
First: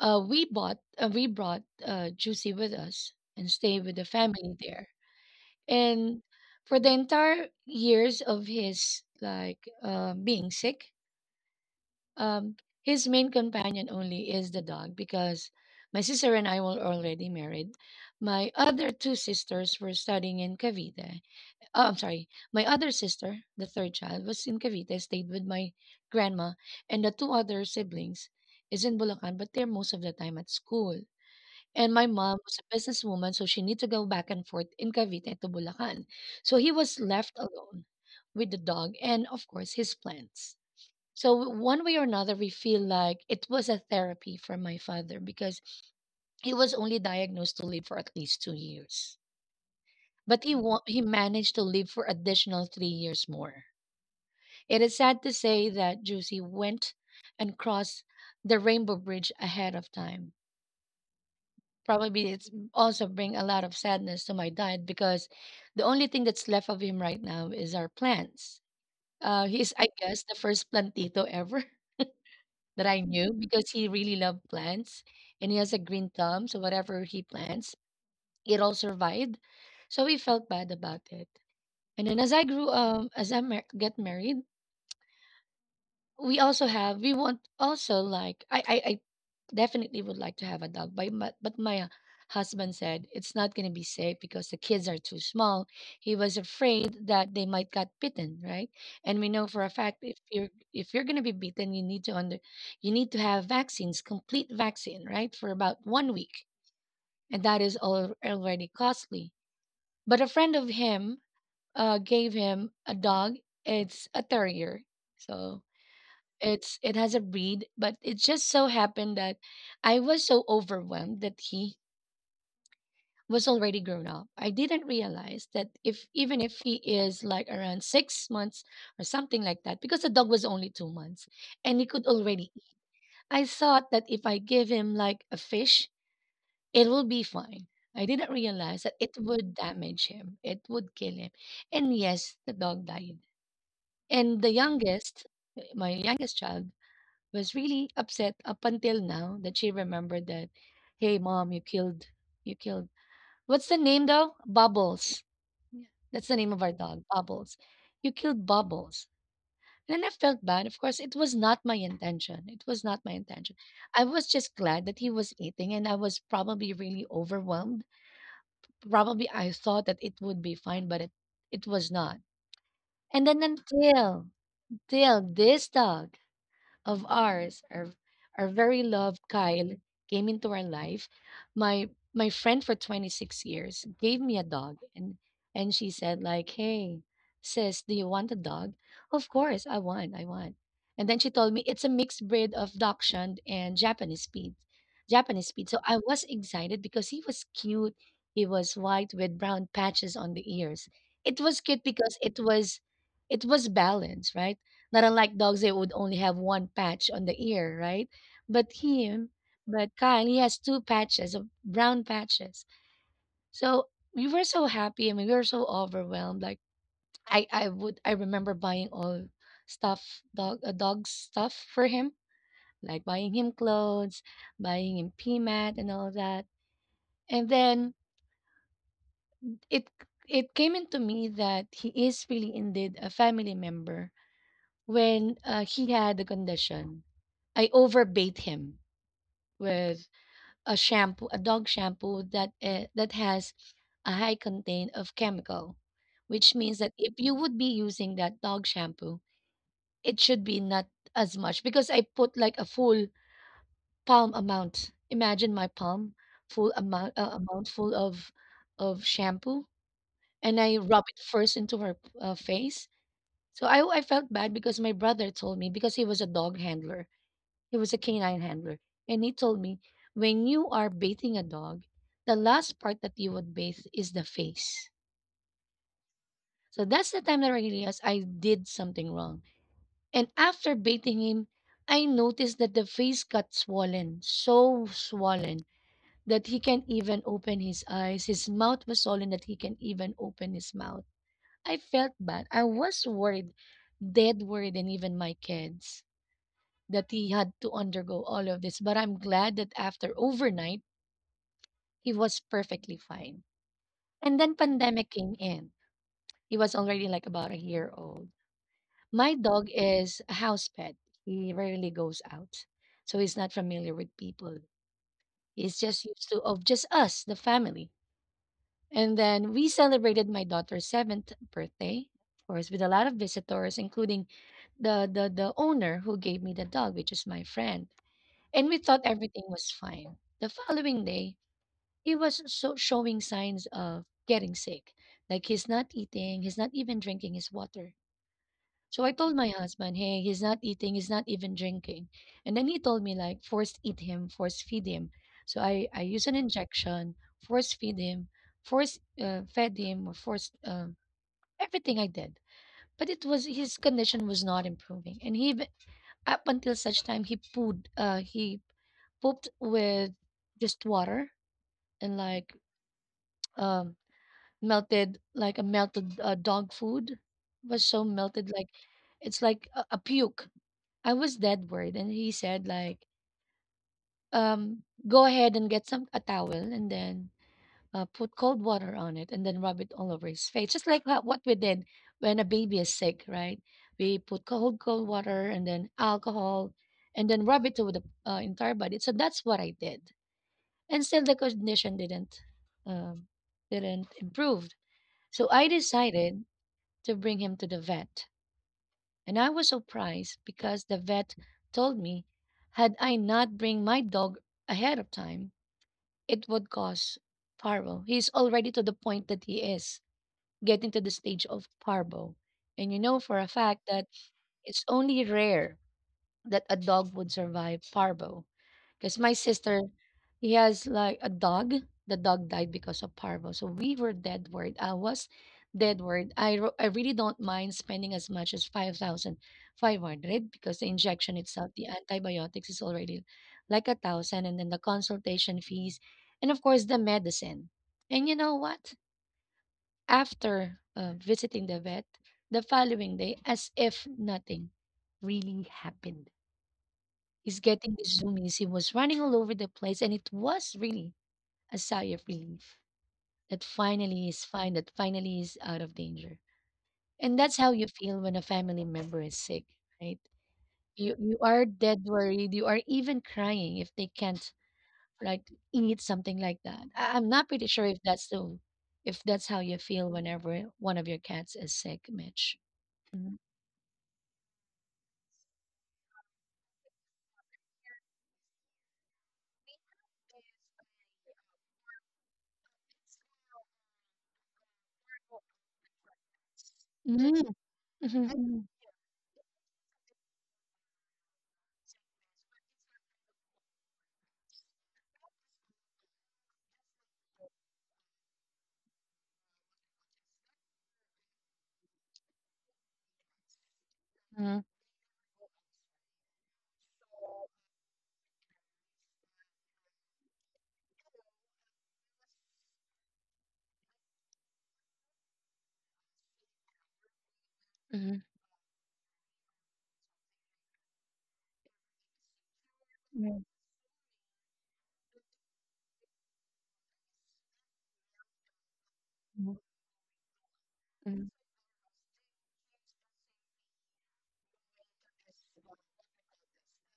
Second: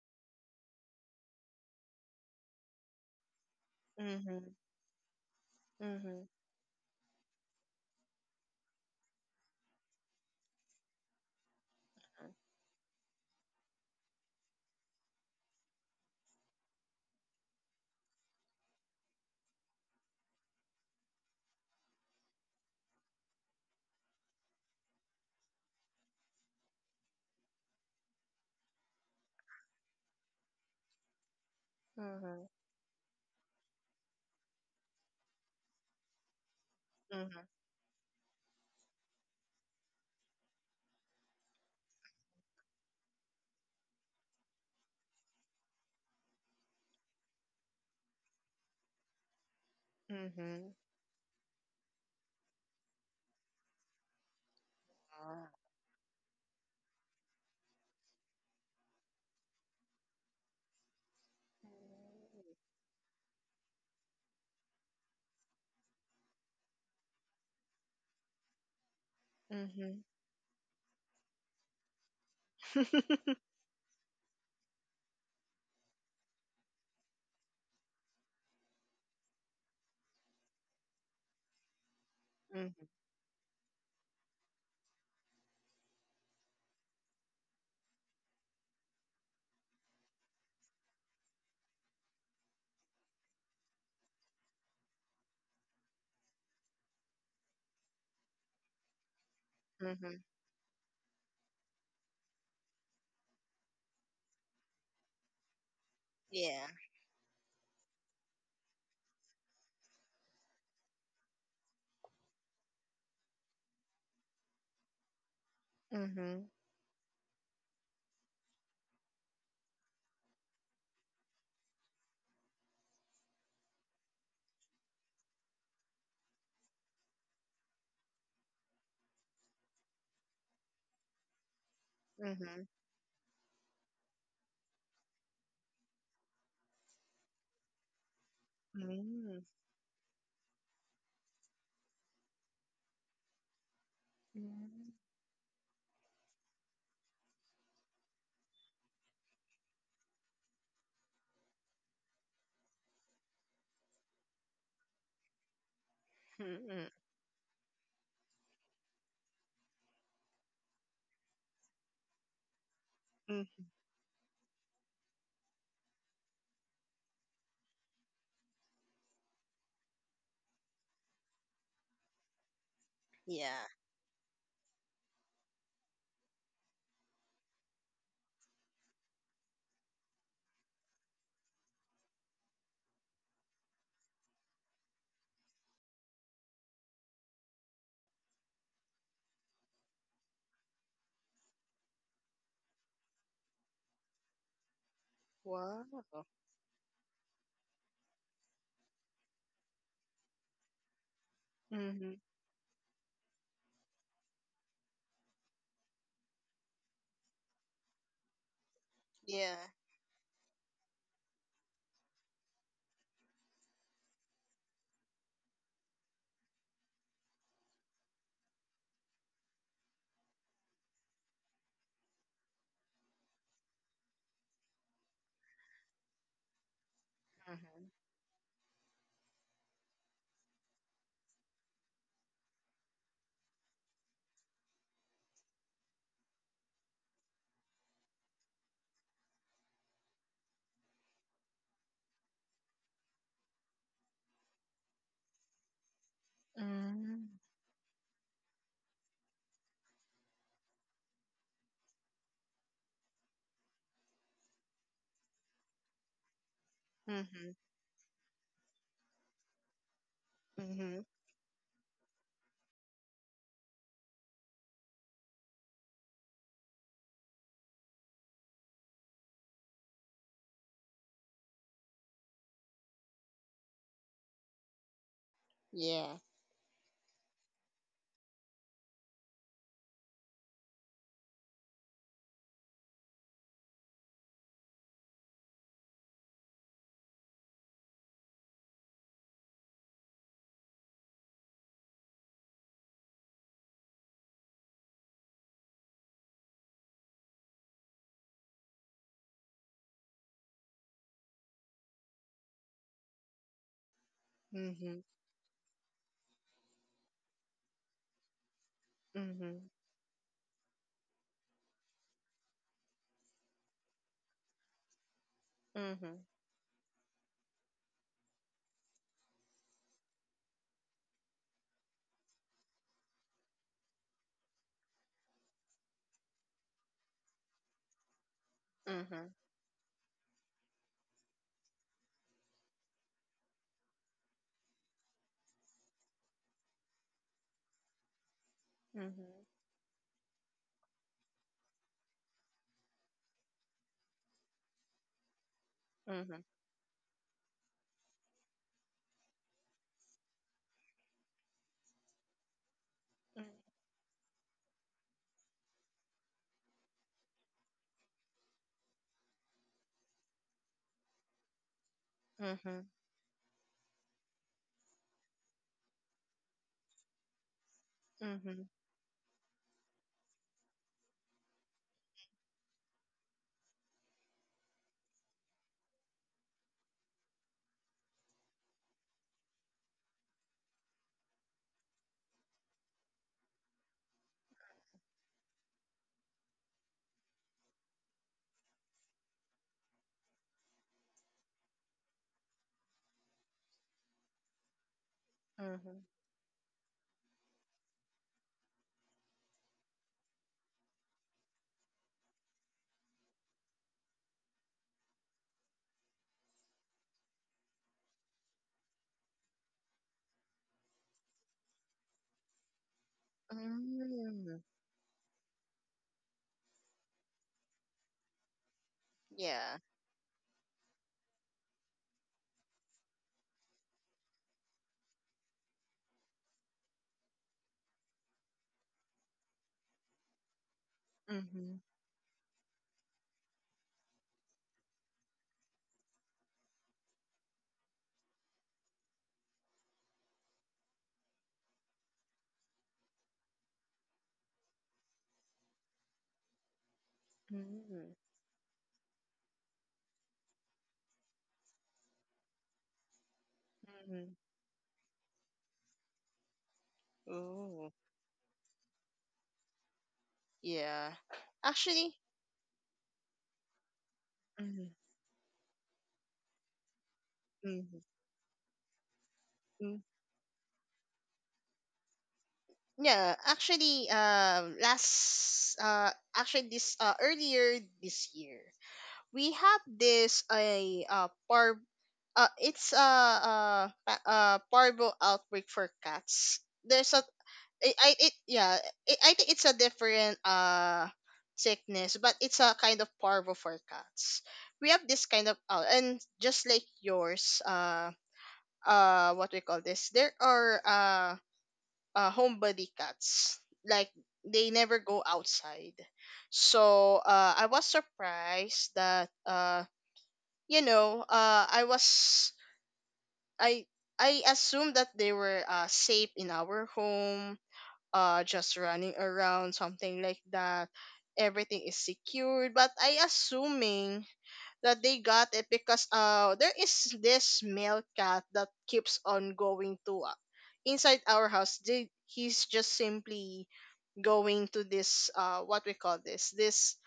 A: we brought Juicy with us and stayed with the family there. And
B: Mhm.
A: for the entire years of his like being sick,
B: Mhm.
A: um, his main companion only is the dog because my sister and I were already married. My other two sisters were studying in Cavite. Oh, I'm sorry. My other sister, the third child, was in Cavite, stayed with my grandma, and the two other siblings is in Bulacan, but they're most of the time at school. And my mom
B: Mhm.
A: was a businesswoman, so she need to go back and forth in Cavite to Bulacan. So he was left
B: Mhm.
A: alone with the dog and, of course, his plants. So one way or another, we feel like it was a therapy for my father because he was only diagnosed to live for at least 2 years, but
B: Mhm.
A: he managed to live for additional 3 years more. It is sad to
B: Wow.
A: say that Juicy went and crossed the Rainbow Bridge ahead of time. Probably
B: Mhm.
A: it's also bring a lot of sadness to my dad because the only thing that's left of him right now is our plants. He's, I
B: Mhm.
A: guess, the first plantito ever that I knew because he really loved plants and he has a green thumb. So whatever he plants, it all survived. So we felt bad about it. And then as I grew
B: Mhm.
A: as I get married, we want also, like I definitely would like to have a dog, but my husband said it's not going to be safe because the kids are too small. He was afraid that they might get bitten, right? And we know for a fact if you're going to be bitten, you need to have vaccines, complete vaccine, right, for about 1 week,
B: Yeah.
A: and that is all already costly. But a friend of him gave him a dog. It's a terrier. So
B: Mhm.
A: it has a breed, but it just so happened that I was so overwhelmed that he was already grown up. I didn't realize that if even if he is like around 6 months or something like that, because the dog was only 2 months and he could already eat.
B: Mhm.
A: I thought that if I give him like a fish, it will be fine. I didn't realize that it
B: Mhm.
A: would damage him. It would kill him. And yes, the dog died. And
B: Mhm.
A: my youngest child was really upset up until now that she remembered that, "Hey, mom, you killed, you killed. What's the name though? Bubbles." Yeah, that's the name of our
B: Mhm.
A: dog, Bubbles. "You killed Bubbles." And then I felt bad. Of course, it was not my intention. It was not my
B: Mm.
A: intention. I was just glad that he was eating, and I was probably really overwhelmed. Probably I thought that it would be fine, but it was not. And then
B: Yeah.
A: until this dog of ours, our very loved Kyle, came into our life. My my friend for 26 years gave me a dog and she said like, "Hey, sis, do you want a dog?" Of course, I want. I want. And then she told me it's a mixed breed of dachshund and Japanese speed. Japanese speed. So I
B: Wow.
A: was excited because he was cute. He was white with brown patches on the ears. It was cute
B: Mhm.
A: because it was balanced, right? Not unlike dogs, they would only have one patch on the ear, right? But him,
B: Yeah.
A: but Kyle, he has two patches of brown patches. So we were so happy. I mean, we were so overwhelmed. Like I remember buying all stuff, dog stuff for him, like buying him clothes, buying him pee mat and all that. And
B: Mhm.
A: then it it came into me that he is really indeed a family member when he had the condition. I overbait him with a shampoo, a dog shampoo that that has a high content of chemical, which means that if
B: Mm.
A: you would be using that dog shampoo, it should be not as much because I put like a full palm amount. Imagine my palm full amount, uh,
B: Mhm.
A: amount full of shampoo, and I
B: Mhm.
A: rub it first into her face. So I felt bad because my brother told me, because he was a dog handler. He was a canine handler. And he told me, when you are bathing a dog, the last part that you would bathe is the face.
B: Yeah.
A: So that's the time that I realized I did something wrong. And after bathing him, I noticed that the face got swollen, so swollen that he can't even open his eyes. His mouth was swollen that he can't even open his mouth. I felt bad. I was worried, dead worried, and even my kids, that he had to undergo all of this. But I'm glad that after overnight, he was perfectly fine. And then
B: Mhm.
A: pandemic came in. He was already like about a year old. My
B: Mhm.
A: dog is a house pet. He rarely goes out. So he's not familiar with people. He's just
B: Mhm.
A: used to of just us, the family. And then we celebrated my daughter's seventh birthday, of course, with a lot of visitors, including the owner who gave me the dog, which is my friend. And we thought
B: Mhm.
A: everything was fine. The following day, he was so showing signs of getting sick. Like he's not eating, he's not even drinking his water. So I
B: Mhm.
A: told my husband, "Hey, he's not eating, he's not even drinking." And then he told me like force eat him, force feed him. So I use an
B: Mhm.
A: injection, force feed him, force fed him, or force everything I did. But it was his condition was not improving, and up until such time he pooed, he pooped with just water and like
B: Mhm.
A: um melted, like a melted dog food. It was so melted,
B: Mhm.
A: like it's like a puke. I was dead worried and he said like, um "Go ahead and get some a towel and then put cold water on it and then rub it all over his face, just like what we did when a baby is sick, right? We put cold water and then alcohol and then rub it to the entire body." So that's what I did, and still the condition didn't, um, didn't improve. So I
B: Mhm.
A: decided to bring him to the vet. And I was surprised because the vet told me had I not bring my dog ahead of time, it would cause parvo. He's already to the point that he is getting to the stage of parvo. And you know for a fact that
B: Mm.
A: it's only rare that a dog would survive parvo. Because my
B: Yeah.
A: sister, he has like a dog. The dog died because of parvo. So we were dead worried. I was dead worried. I really don't mind spending as much as 5,500 because the injection itself,
B: Mhm.
A: the antibiotics is already like a thousand. And then the consultation fees. And of course, the medicine. And you know what? After visiting the vet the following day, as if nothing really happened. He's getting
B: Mhm.
A: his zoomies. He was running all over the place, and it was really a sigh of relief that finally
B: Mhm.
A: he's fine, that finally he's out of danger. And that's how you
B: Ooh.
A: feel when a family member is sick, right?
B: Yeah.
A: You are dead
B: Actually.
A: worried. You are even crying if they can't
B: Mhm.
A: like eat something like that. I'm not pretty sure if
B: Mhm.
A: that's the if that's how you
B: Mm.
A: feel whenever one of your cats is sick, Mitch.
B: Yeah.
A: Mhm,
B: Actually. Last. Actually, this. Earlier this year, we have this a par it's a parvo outbreak for cats. There's a
A: mhm,
B: I it
A: mhm,
B: yeah, I think it's a different sickness, but it's a kind of parvo for cats. We have this kind of and just like yours, what we call this, there are homebody cats, like they never go outside. So I was surprised that you know, I was, I I assume that they were safe in our home,
A: mhm, mhm,
B: just running around, something like that. Everything is secured, but I
A: mhm,
B: assuming that they got it because there is this male cat that keeps on going to inside
A: mhm,
B: our house. He's just simply going to this what we call this, this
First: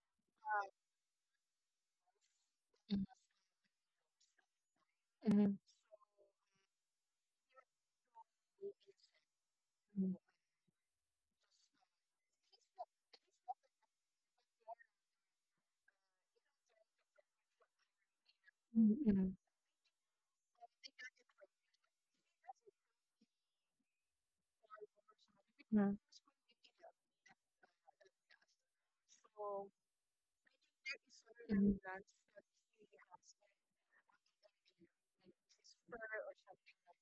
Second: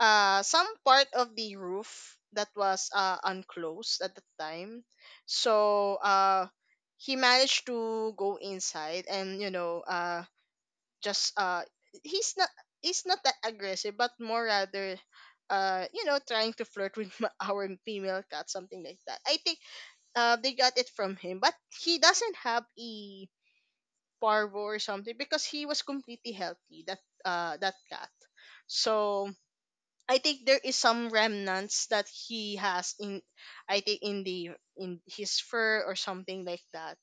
B: some part of the roof that was unclosed at the time.
A: mhm, mhm,
B: So he managed to go inside, and you know, just he's not, he's not that aggressive, but more rather you know, trying to flirt with our female cat, something like that.
A: mhm,
B: I think they got it from him, but he doesn't have a parvo or something, because he was
A: mhm,
B: completely healthy, that that cat. So I think there is some remnants that he has in, I think in the, in his fur or something like that.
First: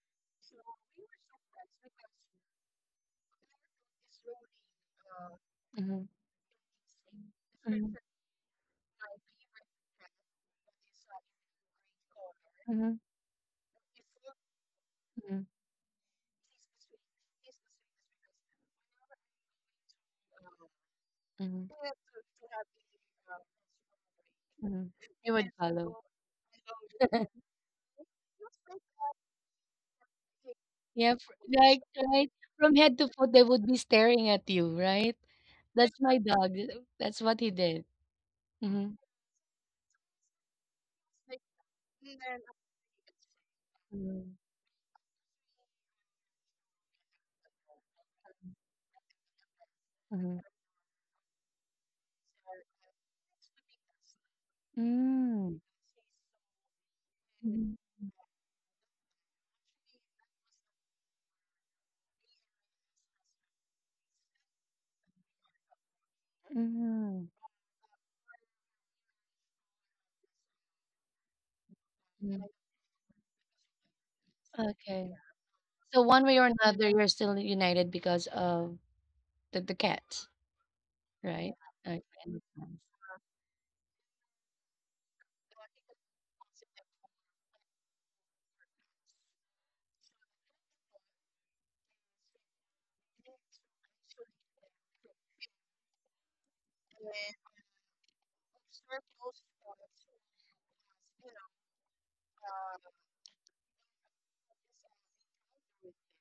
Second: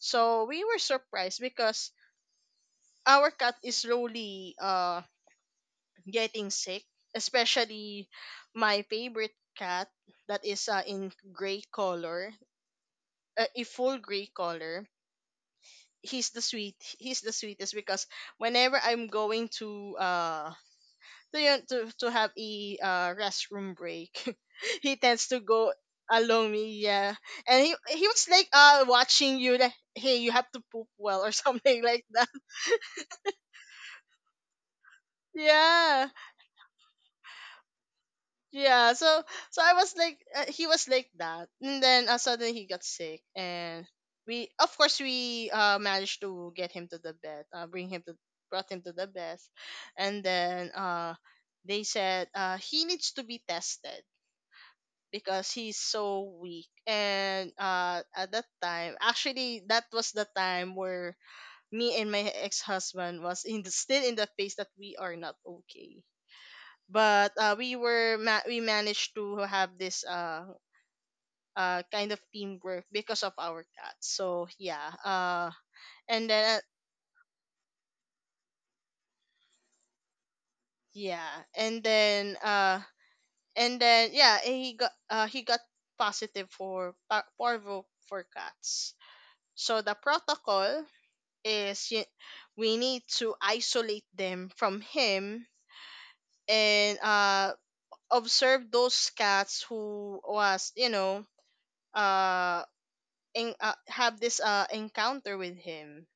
B: So we were surprised because our cat is slowly
A: mhm,
B: getting sick, especially my favorite cat that is in gray color,
A: mhm.
B: a full gray color.
A: Mhm,
B: He's the sweetest because whenever I'm going to uh
A: mhm,
B: to have a restroom break,
A: mhm.
B: he tends to go along me, yeah. And he was like watching you like, "Hey, you have to poop
A: Yeah,
B: well," or
A: fr
B: something
A: Right,
B: like that.
A: right. From head to foot, they would be staring at you, right? That's
B: Yeah.
A: my dog. That's what he did.
B: Yeah.
A: Mhm,
B: So so I was like he was like that. And then suddenly he got sick, and
A: mhm,
B: we, of course we managed to get him to the bed. Bring him to Brought him to the bed. And
A: mhm.
B: then they said he needs to be tested because
A: Mm,
B: he's so weak. And
A: mhm,
B: at that time, actually, that was the time where me and my ex-husband was in the, still in the phase that we are not okay.
A: mhm,
B: But we were we managed to have this kind of
A: mhm.
B: teamwork because of our cat. So yeah,
A: Okay. So one
B: and
A: way or
B: then uh,
A: another, you're still united because of the cat,
B: yeah,
A: right?
B: and
A: Okay,
B: then
A: understand.
B: uh, and then yeah, he got positive for parvo for cats. So the protocol is we need to isolate them from him, and observe those cats who was, you know, uh, have this encounter with him.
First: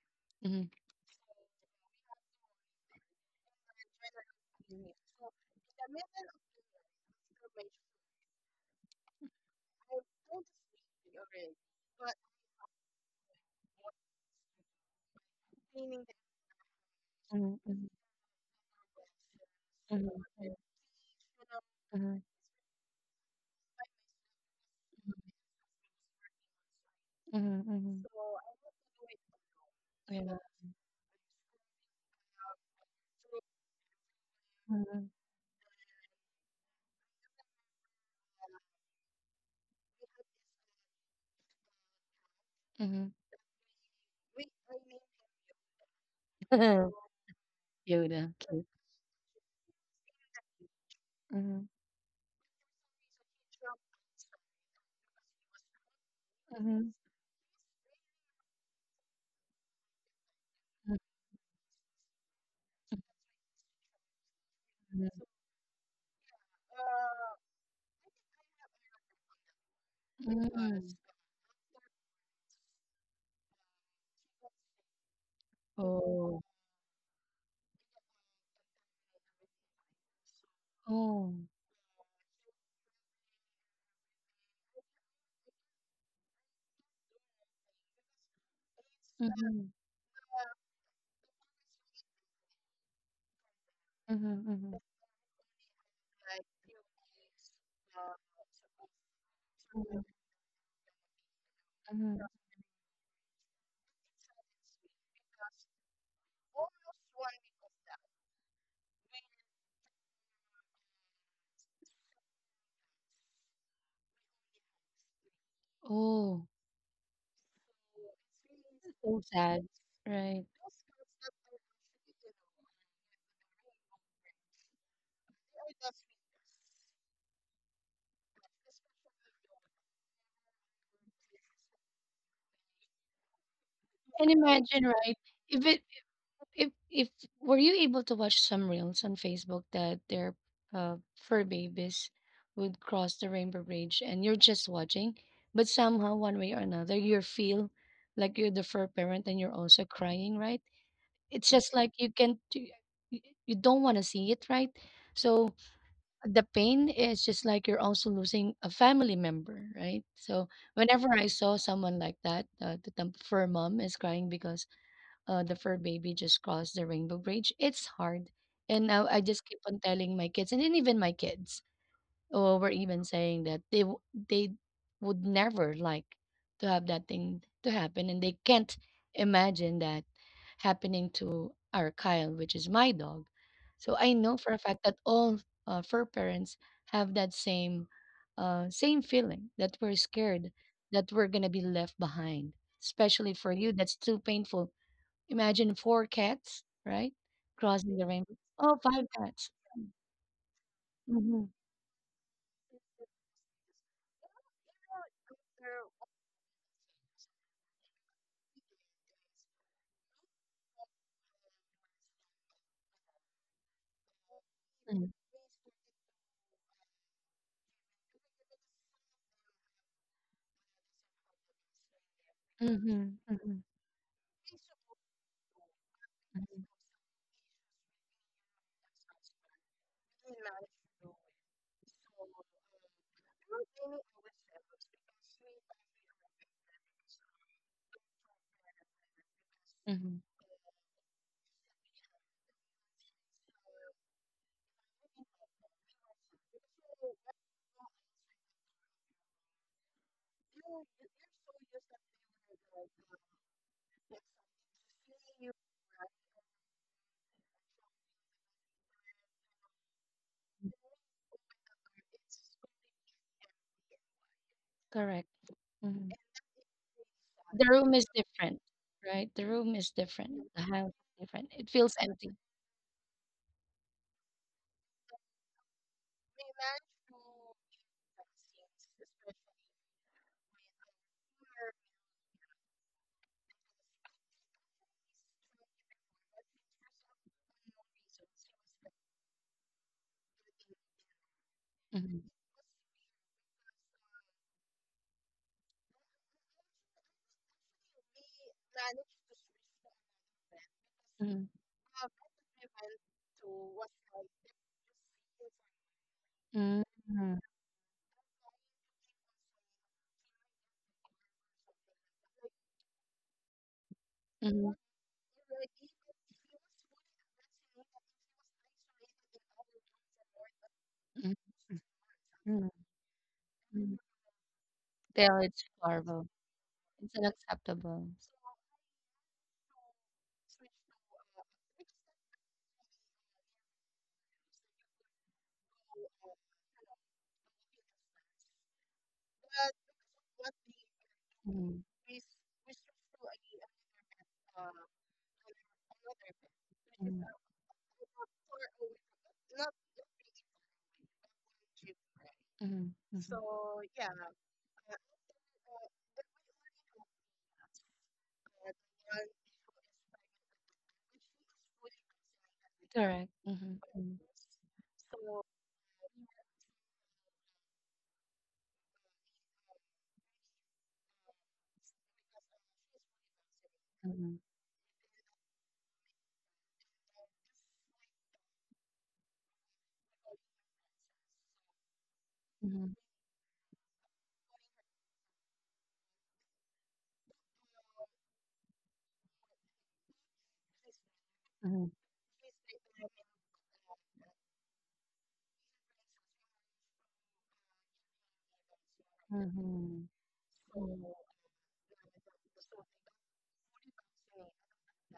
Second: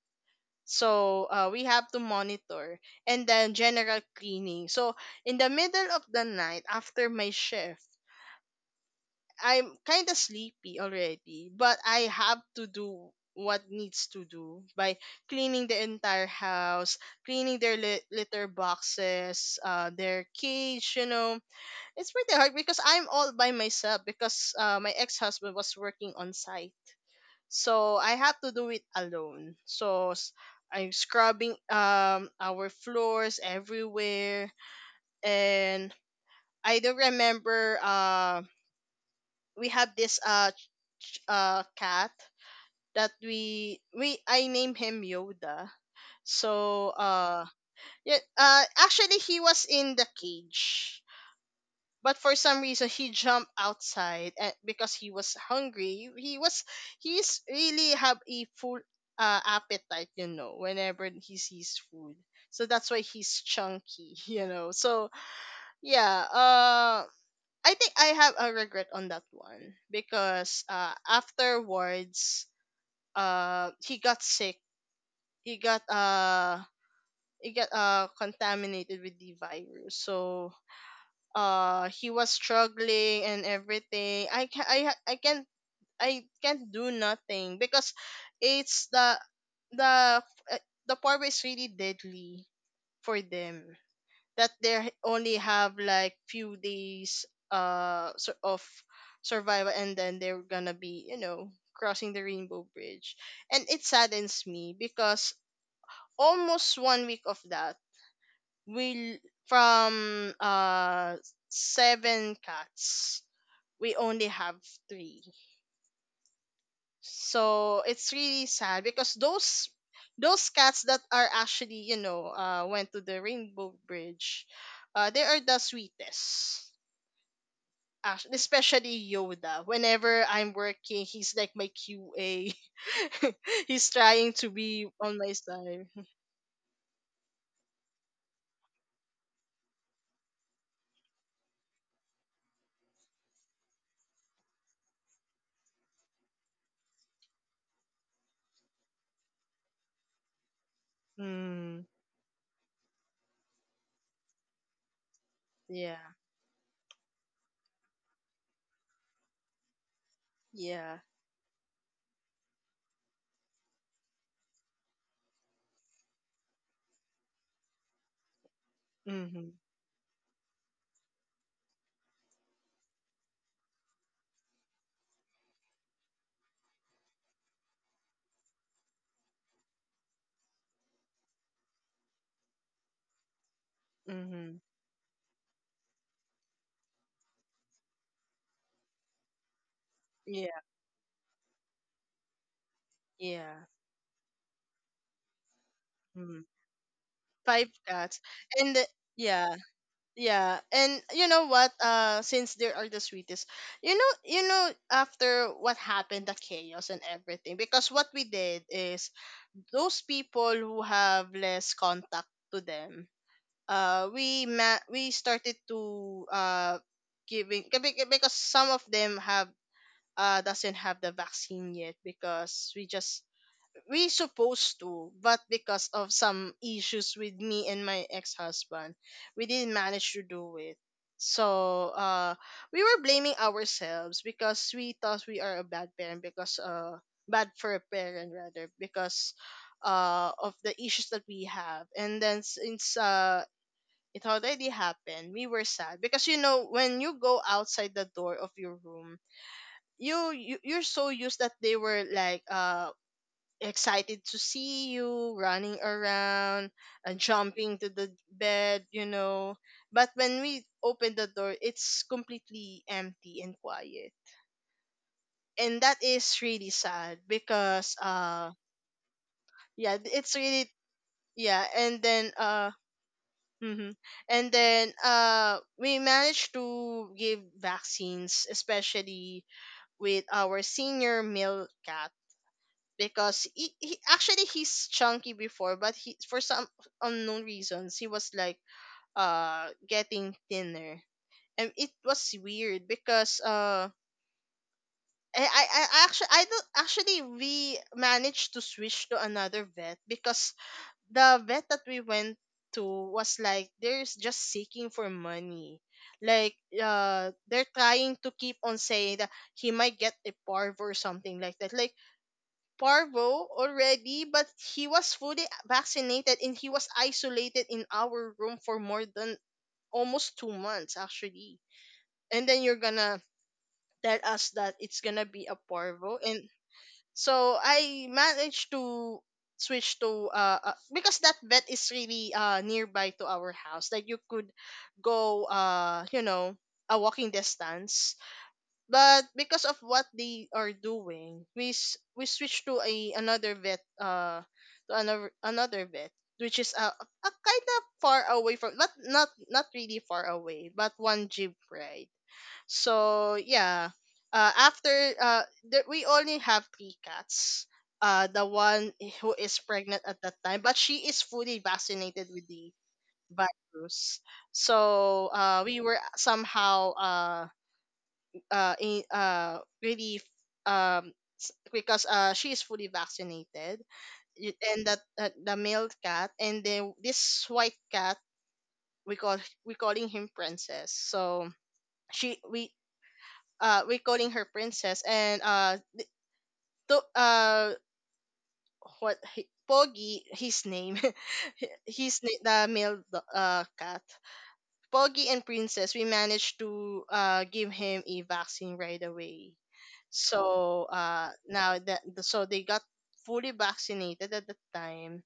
A: Mhm,
B: So we have to monitor, and then general cleaning. So in the middle of the night after my shift, I'm kind of sleepy already, but I have to do what needs to do by cleaning the entire house, cleaning
A: mhm,
B: their
A: mhm,
B: litter boxes, their cage. You know, it's
A: mhm,
B: pretty hard because I'm all by myself, because my ex husband was working on site,
A: mhm,
B: so
A: mhm.
B: I have to do it alone. So
A: Yeah.
B: I'm scrubbing our floors everywhere,
A: Mhm,
B: and I don't remember, we have this cat that
A: mhm.
B: we I name him Yoda. So yeah,
A: Yoda.
B: actually he was in the cage.
A: Mhm,
B: But for some reason he jumped outside, and because he was hungry. He was, he's really have a full appetite, you know,
A: mhm,
B: whenever he sees food. So that's why he's chunky, you know. So yeah, I think I have a regret on that one, because
A: mhm.
B: afterwards he got sick. He got
A: Oh.
B: uh he got contaminated with the virus. So
A: Oh.
B: he was struggling and everything. I can't, I can't do nothing because it's the,
A: Mhm,
B: the uh, the pork is really deadly for them,
A: mhm,
B: that they
A: mhm.
B: only have like few days of survival, and then they're gonna be, you know, crossing the
A: Mhm.
B: rainbow bridge. And it saddens me because almost 1 week of that, we l- from seven cats we only have three.
A: Oh.
B: So it's really sad because
A: So
B: those
A: sad,
B: those
A: right?
B: cats that are actually, you know, went to the rainbow bridge, they are the sweetest. Especially Yoda. Whenever I'm working, he's like my QA. He's trying
A: And
B: to be
A: imagine,
B: on
A: right?
B: my
A: If
B: side.
A: it, if were you able to watch some reels on Facebook that their fur babies would cross the rainbow bridge, and you're just watching, but somehow one way or another you feel like you're the fur parent and you're also crying, right? It's just
B: Mm,
A: like you can't, you don't want to see it, right? So
B: yeah,
A: the pain is just like you're also losing a family member, right? So
B: yeah.
A: whenever I saw someone like that, fur mom is crying because the fur baby just crossed the rainbow bridge. It's hard, and now I just
B: Mhm,
A: keep on telling my kids, and then even my kids or were even saying that they would never to have that thing to happen and they can't imagine that happening to our Kyle, which is my dog. So I know for
B: mhm.
A: a fact that all fur parents have that same same feeling that we're scared
B: Yeah,
A: that we're going to be left behind. Especially for
B: yeah.
A: you, that's too painful. Imagine four
B: Mm.
A: cats, right?
B: Five
A: Crossing the
B: cats,
A: rainbow.
B: and
A: Oh,
B: the-
A: five
B: yeah,
A: cats.
B: yeah. And you know
A: Mm-hmm.
B: what? Since they are the sweetest, you know, after what happened, the chaos and everything. Because what we did is those people who have less contact to them, we
A: Mm-hmm.
B: started to giving because some of them have doesn't have the vaccine yet, because we just,
A: Mm-hmm.
B: we supposed to, but because of some issues with me and my ex-husband, we didn't manage to do it. So we were blaming ourselves because we thought we are a bad parent, because bad for a parent rather, because
A: Mm-hmm.
B: of the issues that we have. And then since it already happened, we were sad because, you know, when you go outside the door of your room, you you're so used that they were like excited to see you, running around and jumping to the bed, you know. But when we open the door, it's completely empty and quiet.
A: Correct.
B: And that is
A: Mhm.
B: really sad, because
A: The room is different, right? The
B: yeah,
A: room is
B: it's really,
A: different. The house is
B: yeah.
A: different. It
B: And
A: feels
B: then
A: empty.
B: Mm-hmm. and then we managed to give vaccines, especially with our senior male cat, because he actually he's chunky before, but he for some unknown reasons he was like getting thinner, and it was
A: Mm-hmm.
B: weird because. I, I, I don't actually we managed to switch to another vet because the vet
A: Mm,
B: that we went to was like they're just seeking for money, like
A: mm,
B: they're trying to keep on saying that he might get a parvo or something like that, like parvo already, but he
A: mm,
B: was fully vaccinated and he was isolated in our room for more than almost 2 months
A: mm,
B: actually, and then you're
A: mm.
B: gonna tell us that it's gonna be a
A: Still, it's
B: parvo. And
A: horrible. It's
B: so I
A: unacceptable.
B: managed to switch to because that vet is really nearby to our house, like you could go you know, a walking distance, but because of what they are doing,
A: Mhm,
B: we switched to a another vet, to another vet, which is a kind of far away from, not really far away, but one jeep ride.
A: mhm.
B: So yeah, uh, after uh, we only have three cats. The one who is pregnant at that time, but she is fully vaccinated with the
A: Correct. Mm-hmm.
B: virus. So we were somehow really um because she is fully vaccinated,
A: Mm-hmm.
B: and that the male cat, and then this white cat we call, we calling him princess, so she we recalling her princess. And to uh Poggy his name,
A: Mm-hmm.
B: his na- the male do- cat Poggy and princess we managed to give him a vaccine right away.
A: Mm-hmm.
B: So now that so they got fully vaccinated at the time,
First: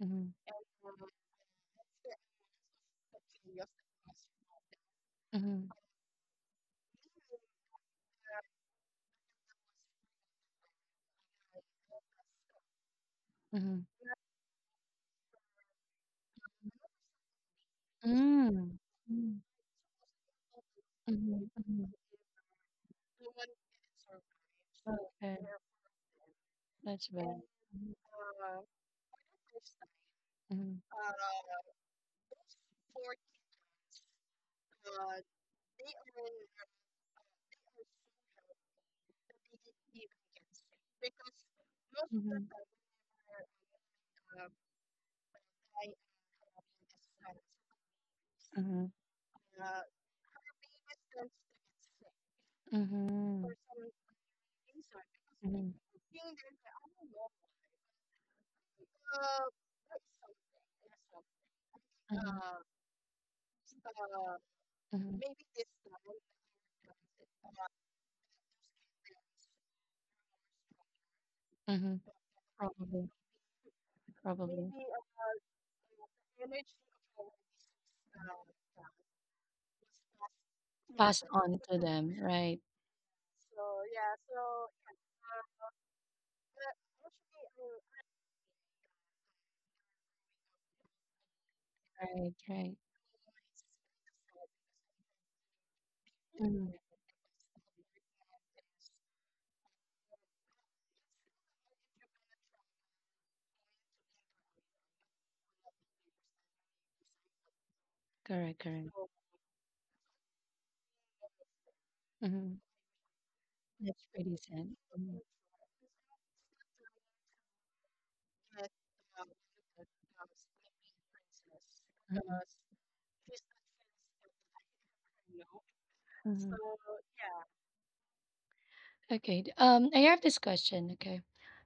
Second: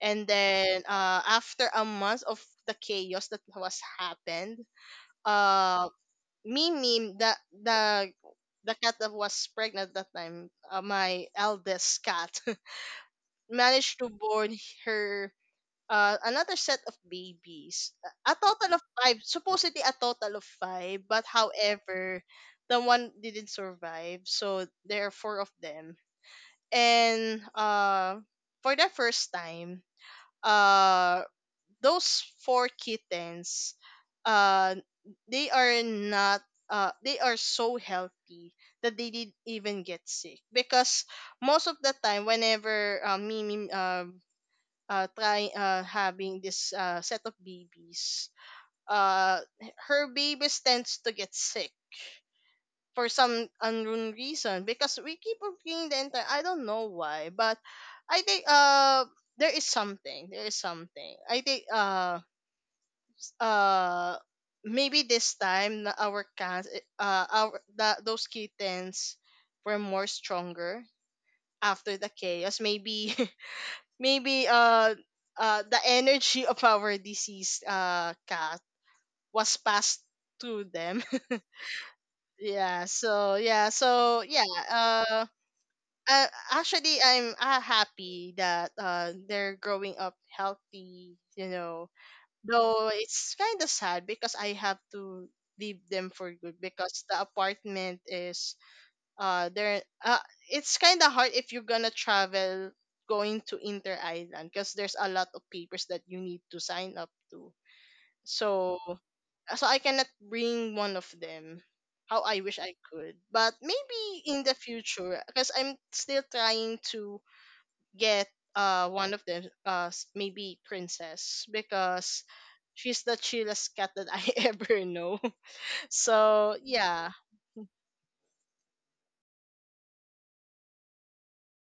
B: and
A: Mm-hmm.
B: then after a month of the chaos that was happened,
A: Mm-hmm.
B: uh Mimi, the the cat that was pregnant that time, my eldest cat,
A: Mm-hmm. Mm-hmm.
B: managed to born her another set of babies. A total
A: Mm-hmm.
B: of five, supposedly a total of five, but
A: Mm-hmm. Mm. Mm. Mhm, mhm.
B: however, the one didn't survive, so there are four
A: Okay,
B: of them.
A: that's bad.
B: And
A: Mm-hmm.
B: for the first time, uh, those four kittens uh they are not they are so healthy that they didn't even get sick, because most of the time whenever Mimi try having this set of babies,
A: Mm-hmm.
B: uh her babies tends to get sick for
A: Mm-hmm.
B: some unknown reason because we keep on cleaning the entire, I don't know why, but I think there is something, I think uh maybe
A: Mm-hmm.
B: this time na our cats, those kittens were more stronger
A: Mm-hmm.
B: after the chaos
A: Probably.
B: maybe. Maybe
A: Probably
B: the energy of our deceased cat was passed to them.
A: passed on to them. Right.
B: yeah so yeah so yeah uh actually, I'm happy that they're growing up healthy, you know.
A: Right. Right.
B: Though it's kind of sad because I have to leave them for good, because the apartment is there it's kind of hard if you're gonna travel going to Inter Island, because there's a lot of papers that you need to sign up to.
A: Correct.
B: So
A: Correct.
B: I cannot bring one of them. How I
A: Mm-hmm.
B: wish I could, but maybe
A: Pretty
B: in the
A: sad.
B: future, because I'm still trying to get one of them, maybe princess, because she's the chillest cat that I ever know. So yeah.
A: I have this question. Okay.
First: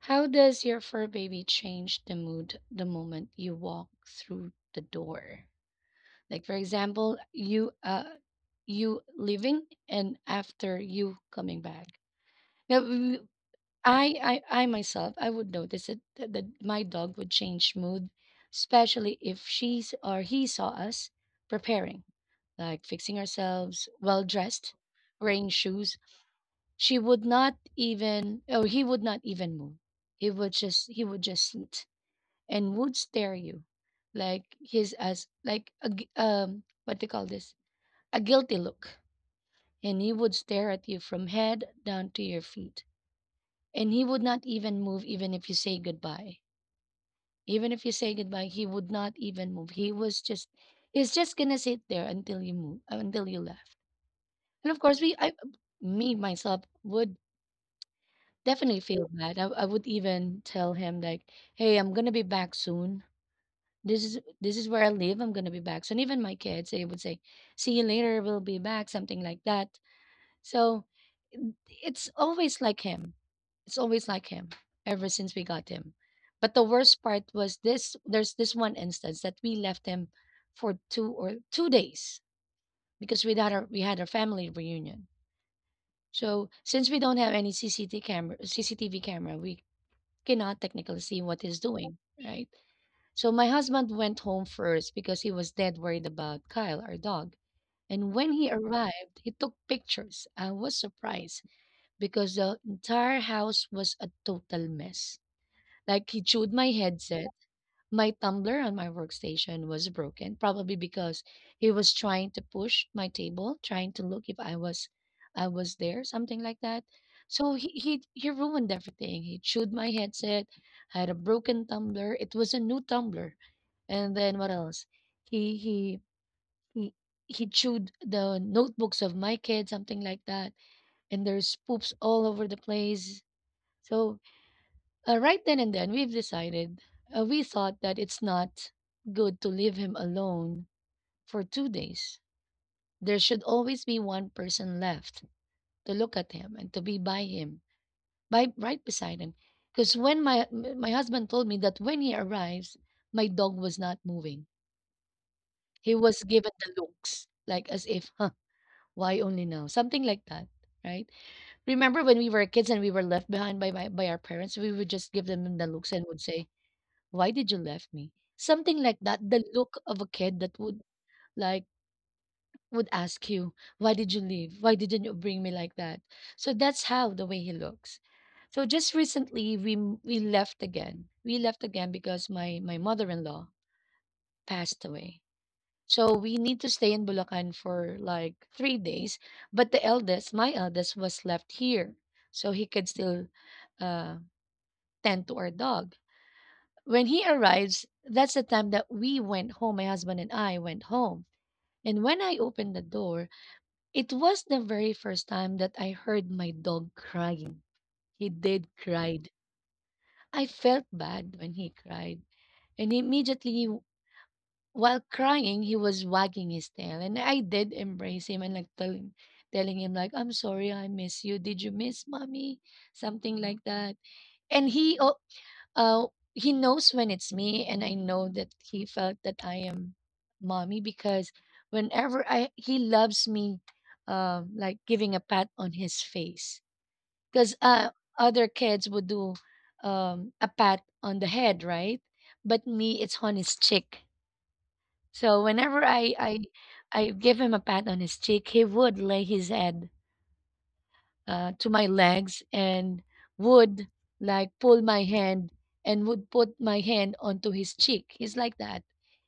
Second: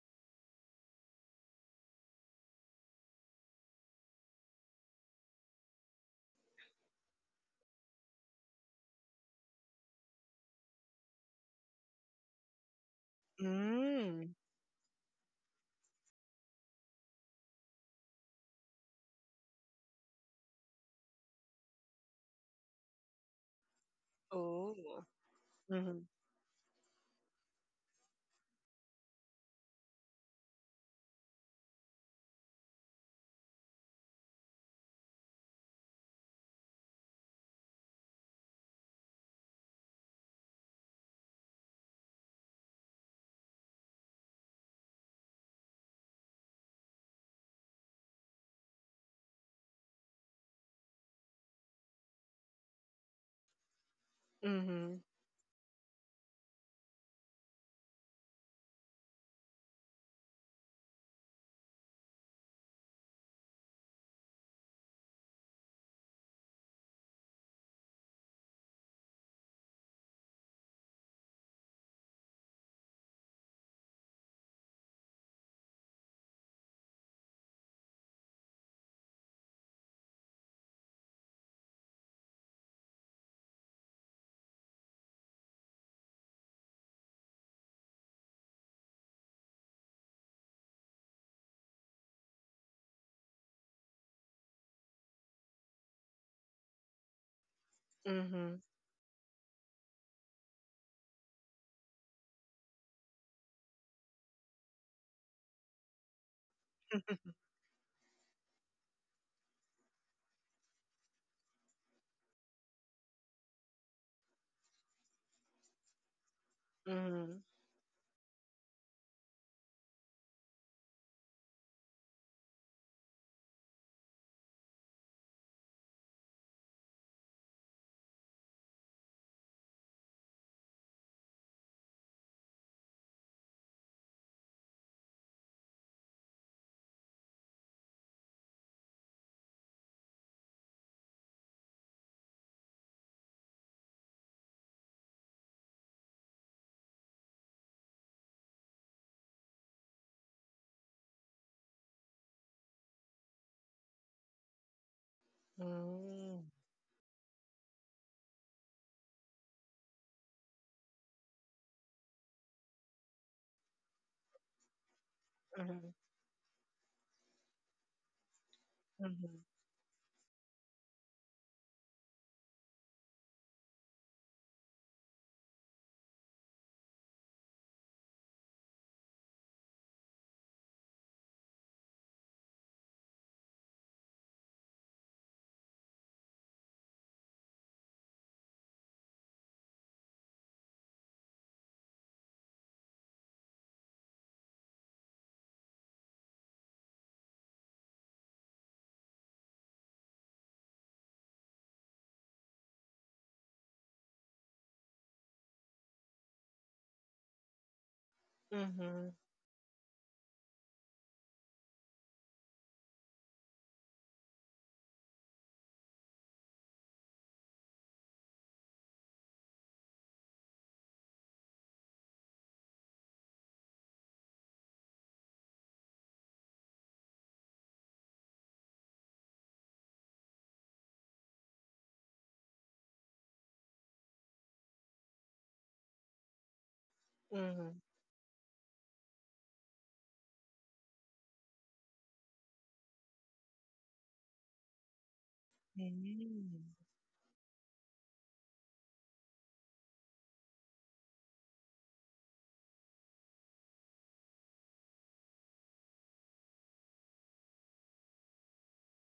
A: How does your fur baby change the mood the moment you walk through the door? Like for example, you leaving and after you coming back. Now we, I
B: Mm.
A: myself, I would notice that my dog would change mood, especially if she's or he saw us preparing, like fixing ourselves, well dressed,
B: Oh.
A: wearing shoes.
B: Mm-hmm.
A: She would not even, or he would not even move. He would just sit and would stare you, like his as like a what do you call this? A guilty look, and he would stare at you from head down to your feet and he would not even move, even if you say goodbye. Even if you say goodbye, he would not even move. He's just gonna sit there until you left. And of
B: Mm-hmm.
A: course, me myself would definitely feel bad. I would even tell him like, "Hey, I'm gonna be back soon. This is where I live. I'm gonna be back soon." Even my kids, they would say, "See you later. We'll be back," something like that. So it's always like him it's always like him ever since we got him. But the worst part was this there's this one instance that we left him for two days because we had our family reunion. So since we don't have any CCTV camera, we cannot technically see what he's doing, right? So my husband went home first because he was dead worried about Kyle, our dog. And when he
B: Mm-hmm.
A: arrived, he took pictures. I was surprised because the entire house was a total mess. Like he chewed my headset. My tumbler on my workstation was broken, probably because he was trying to push my table, trying to look if I was there, something like that.
B: Mm-hmm.
A: So he ruined everything. He chewed my headset. I had a broken tumbler. It was a new tumbler. And then what else? He he he he chewed the notebooks of my kids, something like that. And there's poops all over the place. So right then and then, we thought that it's not good to leave him alone for 2 days. There should always be one person left to look at him and to be by him, by right beside him. Because when my husband told me that when he arrives, my dog was not moving. He was given the looks, like as if, huh, why only now? Something like that, right? Remember when we were kids and we were left behind by by our parents, we would just give them the looks and would say, why did you left me? Something like that. The
B: Mm-hmm.
A: look of a kid that would like would ask you, why did you leave? Why didn't you bring me like that? So that's how the way he looks. So just recently we left again. We left again because my mother-in-law passed away. So we need to stay in Bulacan for like 3 days, but the eldest, my eldest was left here. So he could still uh tend to our dog. When he arrives, that's the time that we went home, my husband and I went home. And when I opened the door, it was the very first time that I heard my dog crying. He did
B: Mm-hmm.
A: cried. I felt bad when he cried. And immediately while crying, he was wagging his tail. And I did embrace him and like telling him like, I'm sorry, I miss you. Did you miss mommy? Something like that. And he o- Uh, he knows when it's me, and I know that he felt that I am mommy because whenever I he loves me, like giving a pat on his face because
B: Mm-hmm.
A: other kids would do a pat on the head, right? But me, it's on his cheek. So whenever I give him a pat on his cheek, he would lay his head to my legs and would like pull my hand and would put my hand onto his cheek. He's like that.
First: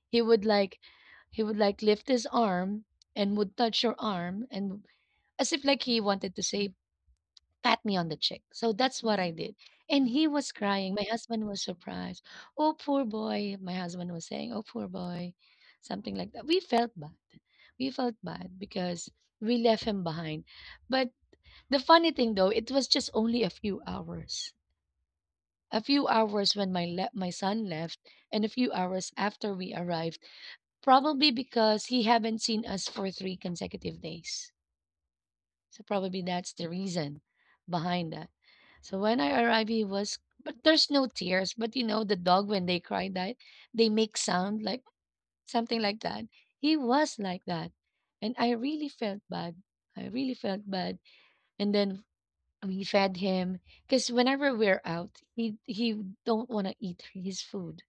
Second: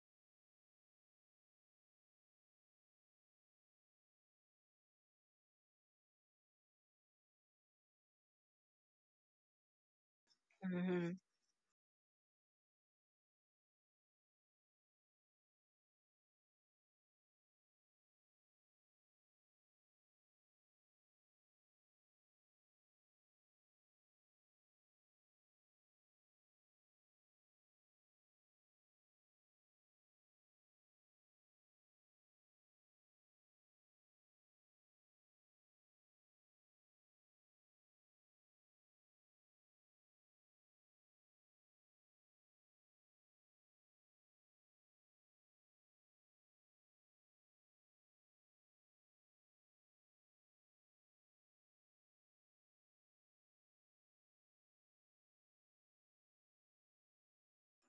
A: He would like he would like lift his arm and would touch your arm and as if like he wanted to say pat me on the cheek. So that's what I did. And he was crying. My
B: Mm-hmm.
A: husband was surprised. Oh poor boy, my husband was saying, "Oh poor boy." Something like that. We felt bad. We felt bad because we left him behind. But the funny thing though, it was just only a few hours. A few hours when my son left and a few hours after we arrived, probably because he haven't seen us for 3 consecutive days. So probably that's the reason behind that. So when I arrived he was but there's no tears, but you know the dog when they cry that they make sound like something like that. He was like that. And I really felt bad. I really felt bad. And then we fed him because whenever we're out, he don't want to eat his food.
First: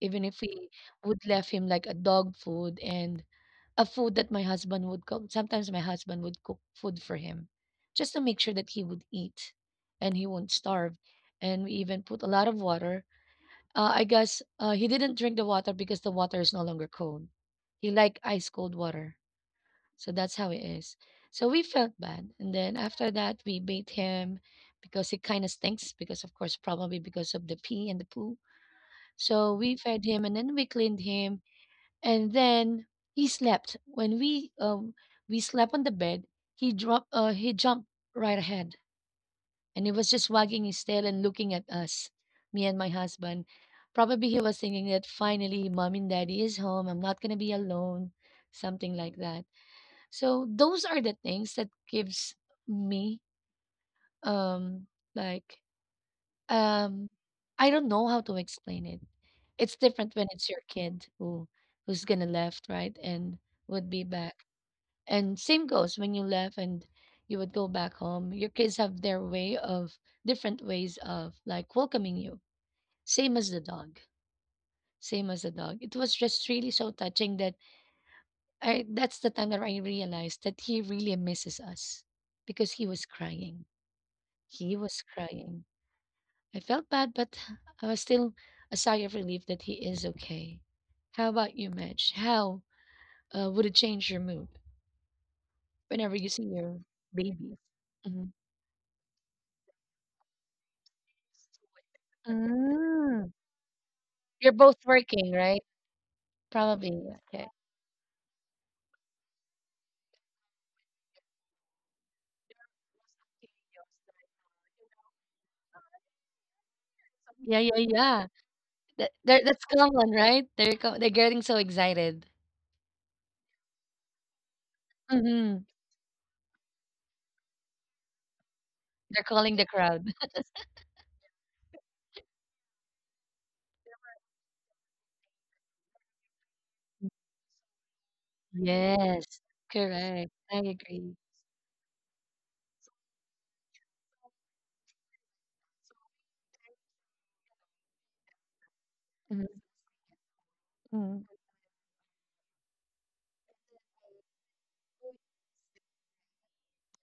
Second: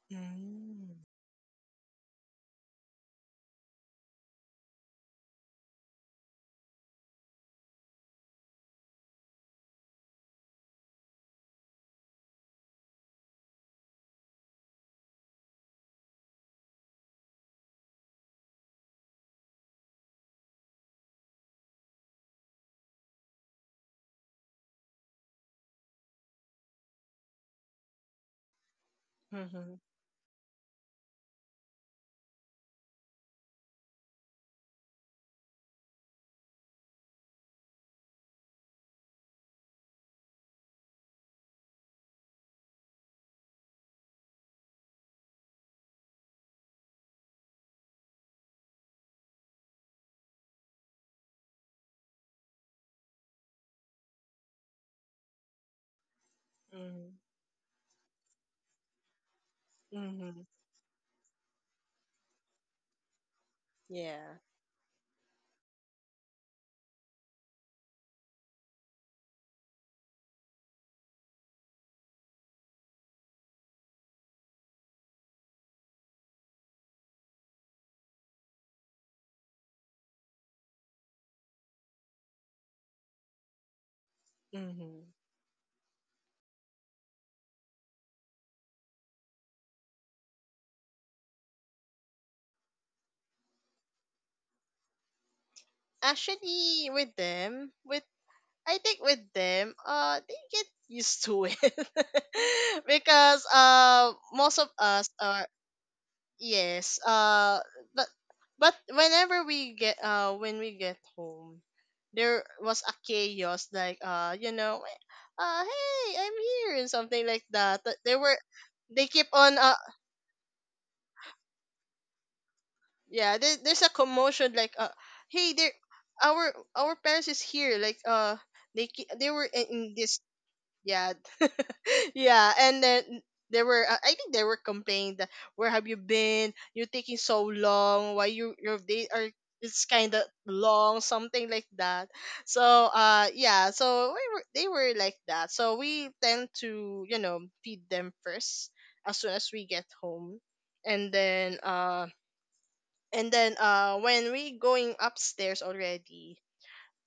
A: Even if we would left him like a dog food and a food that my husband would cook. Sometimes my husband would cook food for him just to make sure that he would eat and he won't starve. And we even put a lot of water. He didn't drink the water because the water is no longer cold. He like ice cold water, so that's how it is. So we felt bad. And then after that, we bait him because it kind of stinks, because, of course, probably because of the pee and the poo. So
B: Mm-hmm. Mm-hmm.
A: we fed him and then we cleaned him. And then he slept. When we slept on the bed, he jumped right ahead and he was just wagging his tail and looking at us, me and my husband. Probably he was thinking that finally, mom and daddy is home. I'm not going to be alone, something like that. So those are the things that gives me um like um I don't know how to explain it. It's different
B: Mm-hmm.
A: when
B: Mm-hmm.
A: it's your kid who who's gonna left, right? And would be
B: Yeah.
A: back. And same goes when you left and you would go back home. Your kids have their way of different ways of like welcoming you. Same as the dog. Same as the dog. It was just really so touching that I that's the time that I realized that he really misses us because he was crying. He was
B: Mm-hmm.
A: crying. I felt bad, but I was still a sigh of relief that he is okay. How about you, Mitch? How would it change your mood whenever you see your
B: Actually, with
A: baby?
B: them, with
A: Mhm.
B: I think with them, they get used to it,
A: Mm.
B: because
A: You're
B: most of
A: both
B: us
A: working,
B: are
A: right?
B: yes.
A: Probably. Okay.
B: But but whenever we get when we get home, there was a chaos like you know, hey I'm here and something like
A: Yeah, yeah,
B: that. But there
A: yeah.
B: were they
A: That,
B: keep
A: that-
B: on
A: that's common, right? They're getting so excited.
B: yeah, there, there's a commotion like hey
A: Hmm.
B: there, our our parents is here, like
A: They're
B: they were
A: calling the
B: in
A: crowd.
B: this, yeah. Yeah, and then there were I think they were complaining that where have you been? You're taking so long. Why you your day are
A: Yes,
B: it's kind of
A: correct. I
B: long,
A: agree.
B: something like that. So yeah, so we were, they were like that. So we tend to, you know, feed them first as soon as
A: Mhm.
B: we get home, and
A: Mm.
B: then uh and then when we going upstairs already,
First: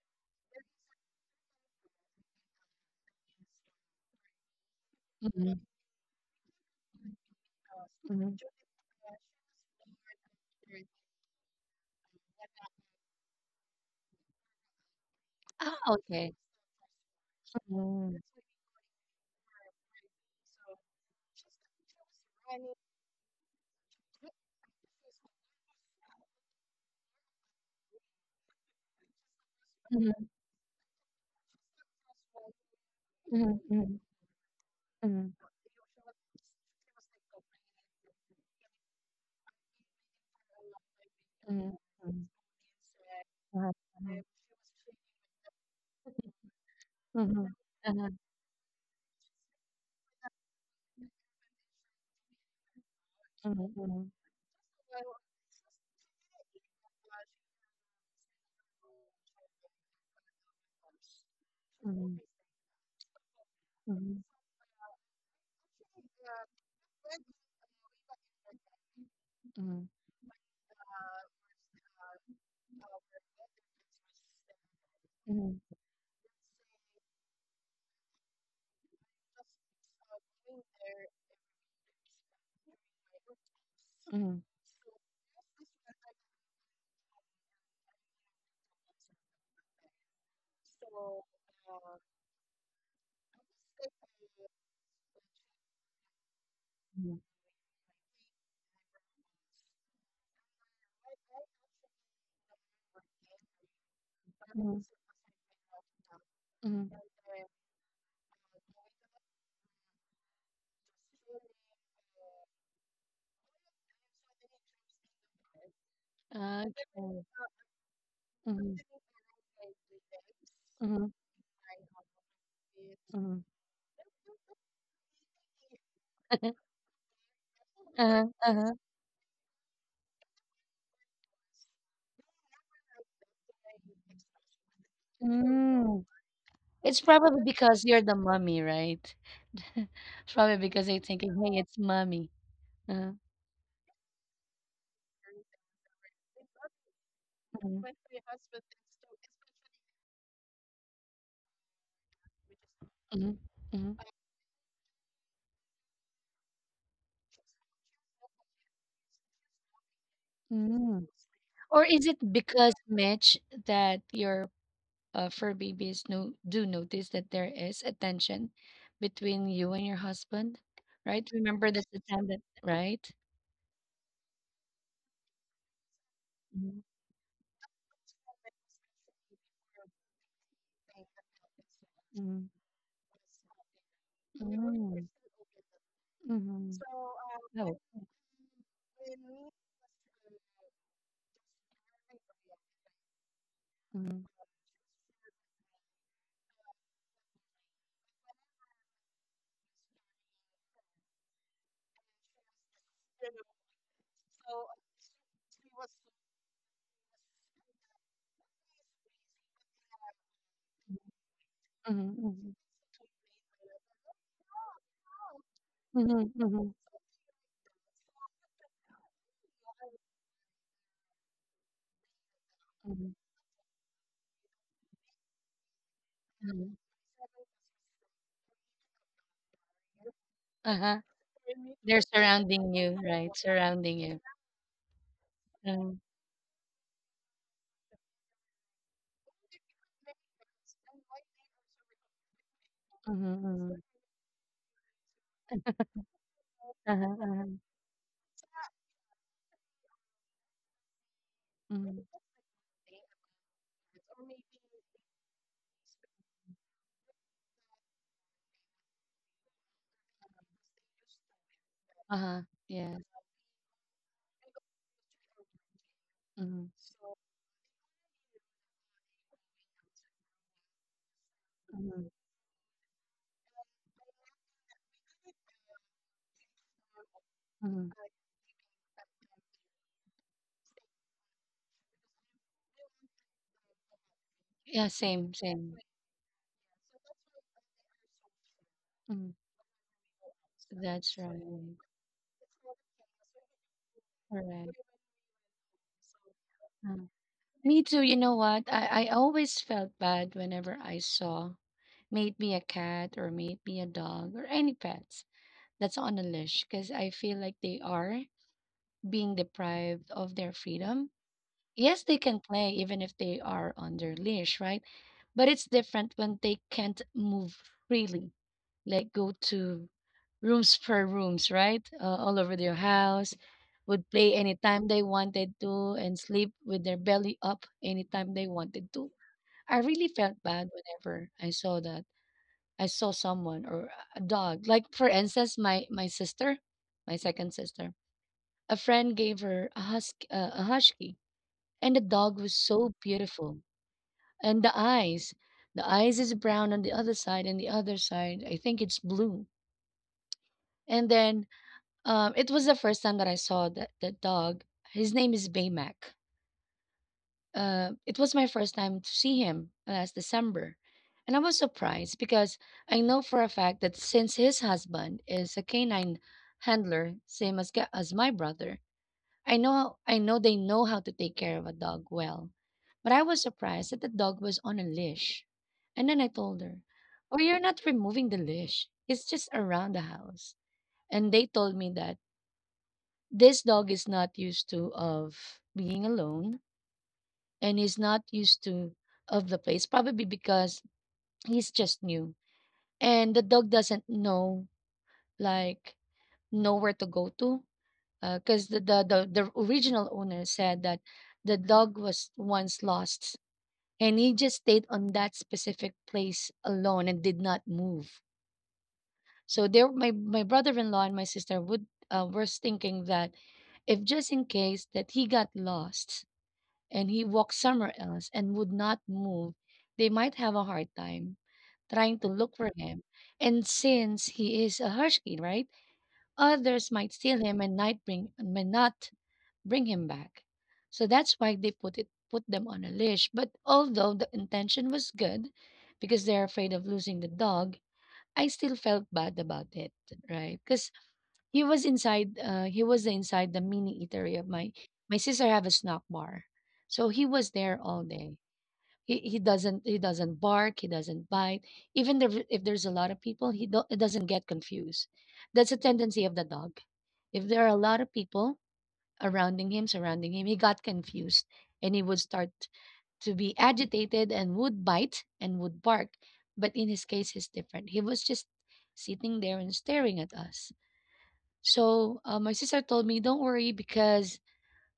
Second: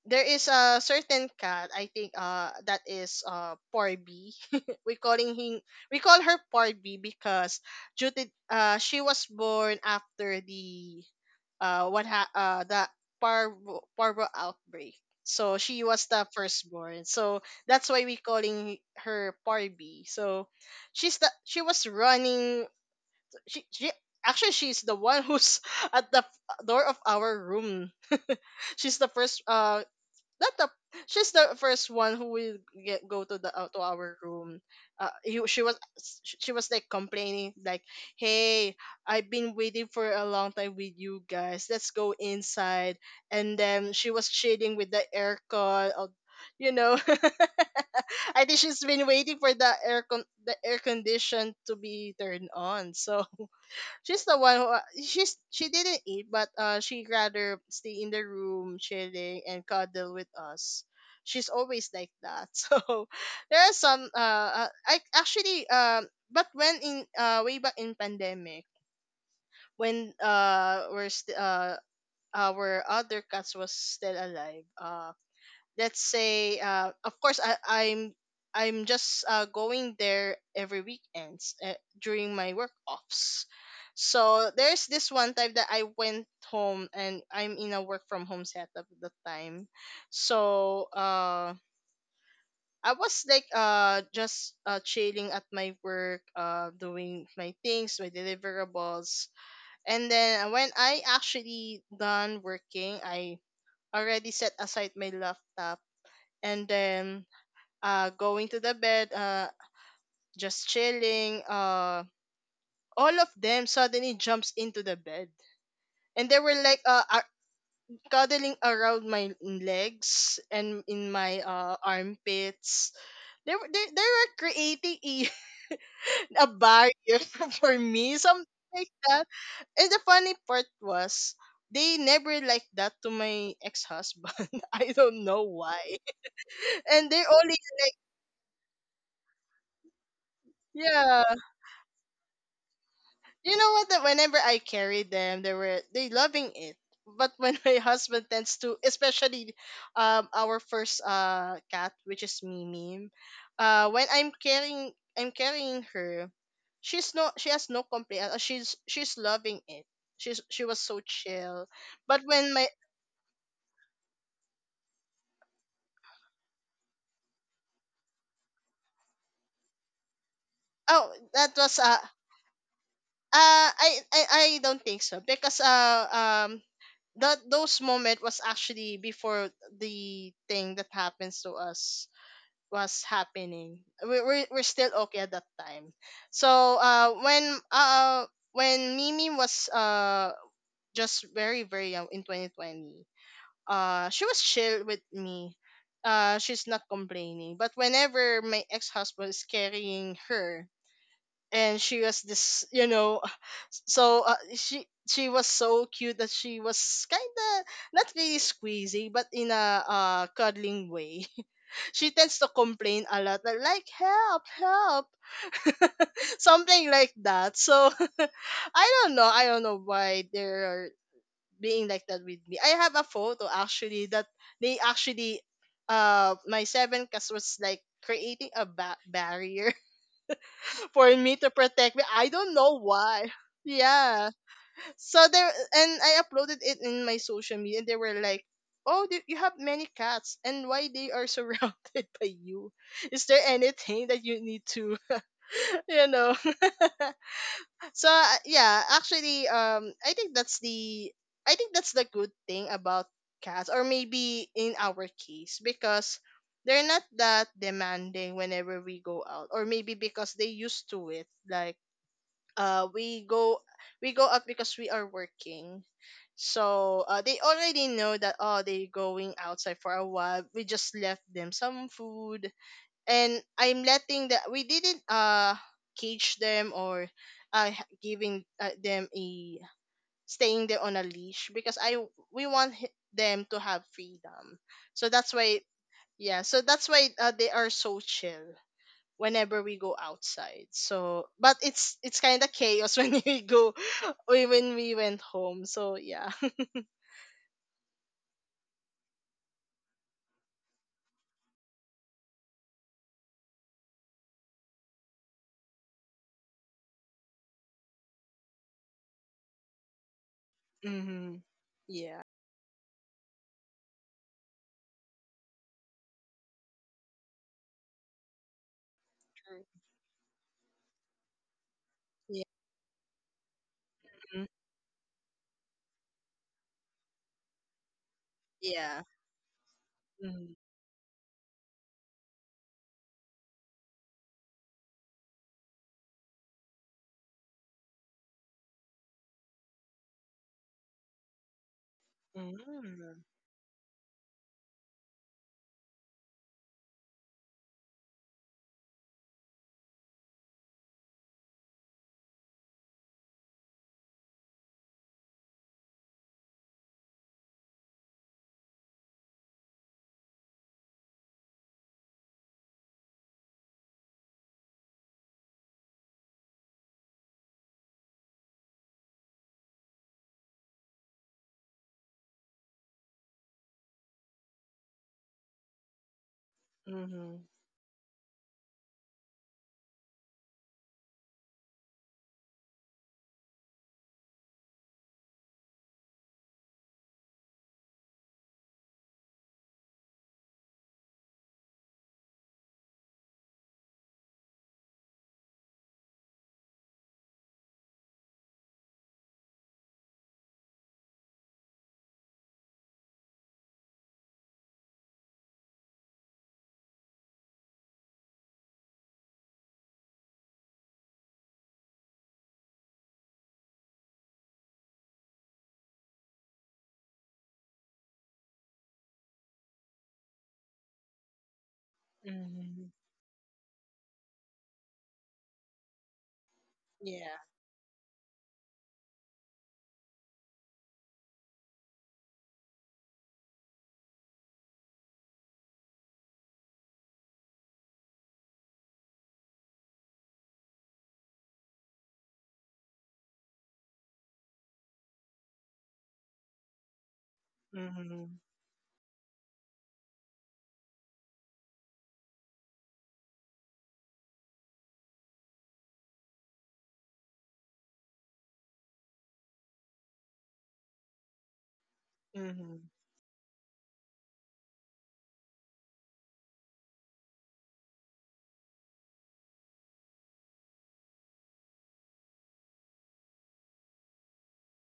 B: there is a certain cat I think that is Porby. We calling him,
A: Mhm.
B: we call her Porby because due to
A: Mhm.
B: she was born after the uh what ha- uh the parvo parvo outbreak. So
A: Ah,
B: she was the
A: okay.
B: firstborn. So that's why we
A: Mhm.
B: calling her Parby. So she was running. She Actually, she's the one who's at the door of our room. She's the first
A: Mhm.
B: that the she's the first one who will get go to the
A: Mhm.
B: to
A: Mhm.
B: our room.
A: Mhm.
B: She was, she was like complaining like, "Hey, I've been waiting for a long time with you guys. Let's go
A: Mhm.
B: inside." And
A: Uh-huh.
B: then she was shading with the aircon. You know,
A: Mhm. Uh-huh.
B: I think she's been waiting for the the air condition to be turned on. So
A: Mhm.
B: she's the one who she's, she didn't eat, but she rather stay in the room chilling and cuddle with us. She's always like that. So there are some
A: Mhm.
B: I actually, but when in way back in pandemic,
A: Mhm.
B: when our other cats was still alive,
A: Mhm.
B: let's say of course I'm just going there every weekends, during my work offs.
A: Mhm.
B: So there's this one time that I went home, and I'm in a work from home setup at the time. So I was like just chilling at my work,
A: Mhm.
B: doing my things, my deliverables. And then when I actually done working, I already set aside my laptop, and
A: Mhm.
B: then going to the bed, just chilling. All of them suddenly jumps into the bed, and they were
A: Uh.
B: like
A: Mhm.
B: cuddling around my legs and in
A: Mhm.
B: my armpits.
A: Mhm.
B: They were creating a, a barrier for me,
A: Uh-huh.
B: something
A: Uh-huh.
B: like that. And the funny part was, they never like that to my ex-husband. I don't know
A: Mhm.
B: why.
A: Mhm. It's
B: And they
A: probably
B: only,
A: because you're the mummy, right? It's probably because they're
B: yeah.
A: thinking, hey, it's mummy. Uh-huh.
B: You know what? That whenever I carry them, they were they loving it. But when my
A: Mhm.
B: husband tends to, especially our first cat, which is Mimi,
A: Mhm. Mhm.
B: when I'm carrying her, she has no complaint. She's loving it. She was
A: Mhm.
B: so chill.
A: Or is
B: But
A: it
B: when my,
A: because, Mitch, that you're fur babies no, do notice that there is a tension between you and your husband,
B: oh
A: right?
B: that
A: Remember
B: was
A: that's the time that, right?
B: uh I I, I don't think so, because
A: Mm-hmm.
B: that those moment was actually before the thing that happens to us was happening. We're still okay at that time.
A: Mm-hmm.
B: So uh when uh when Mimi was just very very young in 2020, she was
A: Mm-hmm.
B: chill with me. She's not complaining. But whenever my ex-husband is carrying her, and she was this, you know, so she was so cute that she was kind of not really squeezy but in a cuddling way, she tends to
A: Mm-hmm.
B: complain a lot like, help, help.
A: Mm-hmm.
B: Something like that. So I don't know, I don't know why they're being like that with me. I have a
A: Mm-hmm.
B: photo actually that they actually my seven cast was like creating a barrier
A: Uh-huh.
B: for me, to protect
A: They're
B: me. I don't
A: surrounding
B: know
A: you, right?
B: why.
A: Surrounding you.
B: Yeah. So there,
A: Uh-huh.
B: and I uploaded it in my social media, and they were like, "Oh, you have many cats, and why they are surrounded by you? Is there anything that you need to, you know?"
A: Uh-huh. Uh-huh.
B: So yeah, actually, I think that's the, I think that's
A: Mm-hmm.
B: the good thing about cats, or maybe in our case, because they're not that demanding whenever we go out, or maybe because they used to it, like
A: Uh-huh. Yeah.
B: we go, we go out because we are working.
A: Mm-hmm.
B: So they already know that oh they're going outside for a while, we just left them some
A: Mm-hmm.
B: food, and I'm letting that we didn't cage them or
A: Mm-hmm.
B: giving them a staying there on a leash, because I we want them to have freedom.
A: Yeah,
B: So that's
A: same,
B: why,
A: same.
B: yeah, so that's why they are so chill
A: Mm-hmm.
B: whenever we go outside.
A: That's
B: So,
A: right.
B: but it's kind of chaos when we go
A: Correct.
B: when we went home. So yeah.
A: Uh, Me too. You know what? I always felt bad whenever I saw may it be a cat or may it be a dog or any pets that's on the leash, because I feel like they are being deprived of their freedom.
B: Hmm.
A: Yes, they
B: Yeah.
A: can play even if they are on their leash, right? But it's different when they can't move freely, like go to rooms per rooms, right? All
B: Yeah.
A: over their house, would play
B: Mhm.
A: anytime they wanted to and sleep with their belly up anytime they wanted
B: Yeah.
A: to. I really felt
B: Mhm.
A: bad whenever I saw that. I saw someone or a dog. Like for instance, my sister, my second sister, a friend gave her a husky, and the dog was so
B: Mhm.
A: beautiful. And the eyes is brown on the other side, and the other side I think it's blue. And then it was the first time that I saw that dog. His name is Baymac. Uh, it was my first time to see him last December. And I was surprised because I know for a fact that since his husband is a canine handler, as my brother, I know they know how to take care of a dog well. But I was surprised that the dog was on a leash. And then I told her, oh,
B: Mhm.
A: you're not removing the leash. It's just around the house. And they told me that this dog is not used to of being alone, and he's not used to of the place, probably because he's just new, and the dog doesn't know, like, know where to go to, because the original owner said that the dog was once lost, and he just stayed on that specific place alone and did not move. So there my my brother-in-law and my sister would were thinking that if just in case that he got lost and he walked somewhere else and would not move, they might have a hard time trying to look for
B: Mhm.
A: him. And since he is a Hershkin, right? Others might steal
B: Yeah.
A: him and might bring may not bring him back. So that's why they put them on a leash. But although the intention was good, because they're afraid of losing the dog, I still felt bad about it, right? Because he was inside. He was inside the mini eatery of my my sister, have a snack bar, so he was there all day.
B: Mhm.
A: He doesn't bark. He doesn't bite. Even there, if there's a lot of people, he doesn't get confused. That's a tendency of the dog. If there are a lot of people surrounding him, he got confused and he would start
B: Mhm.
A: to be agitated and would bite and would bark. But in his case, it's different. He was just sitting there and staring at us, so my sister told me, don't worry because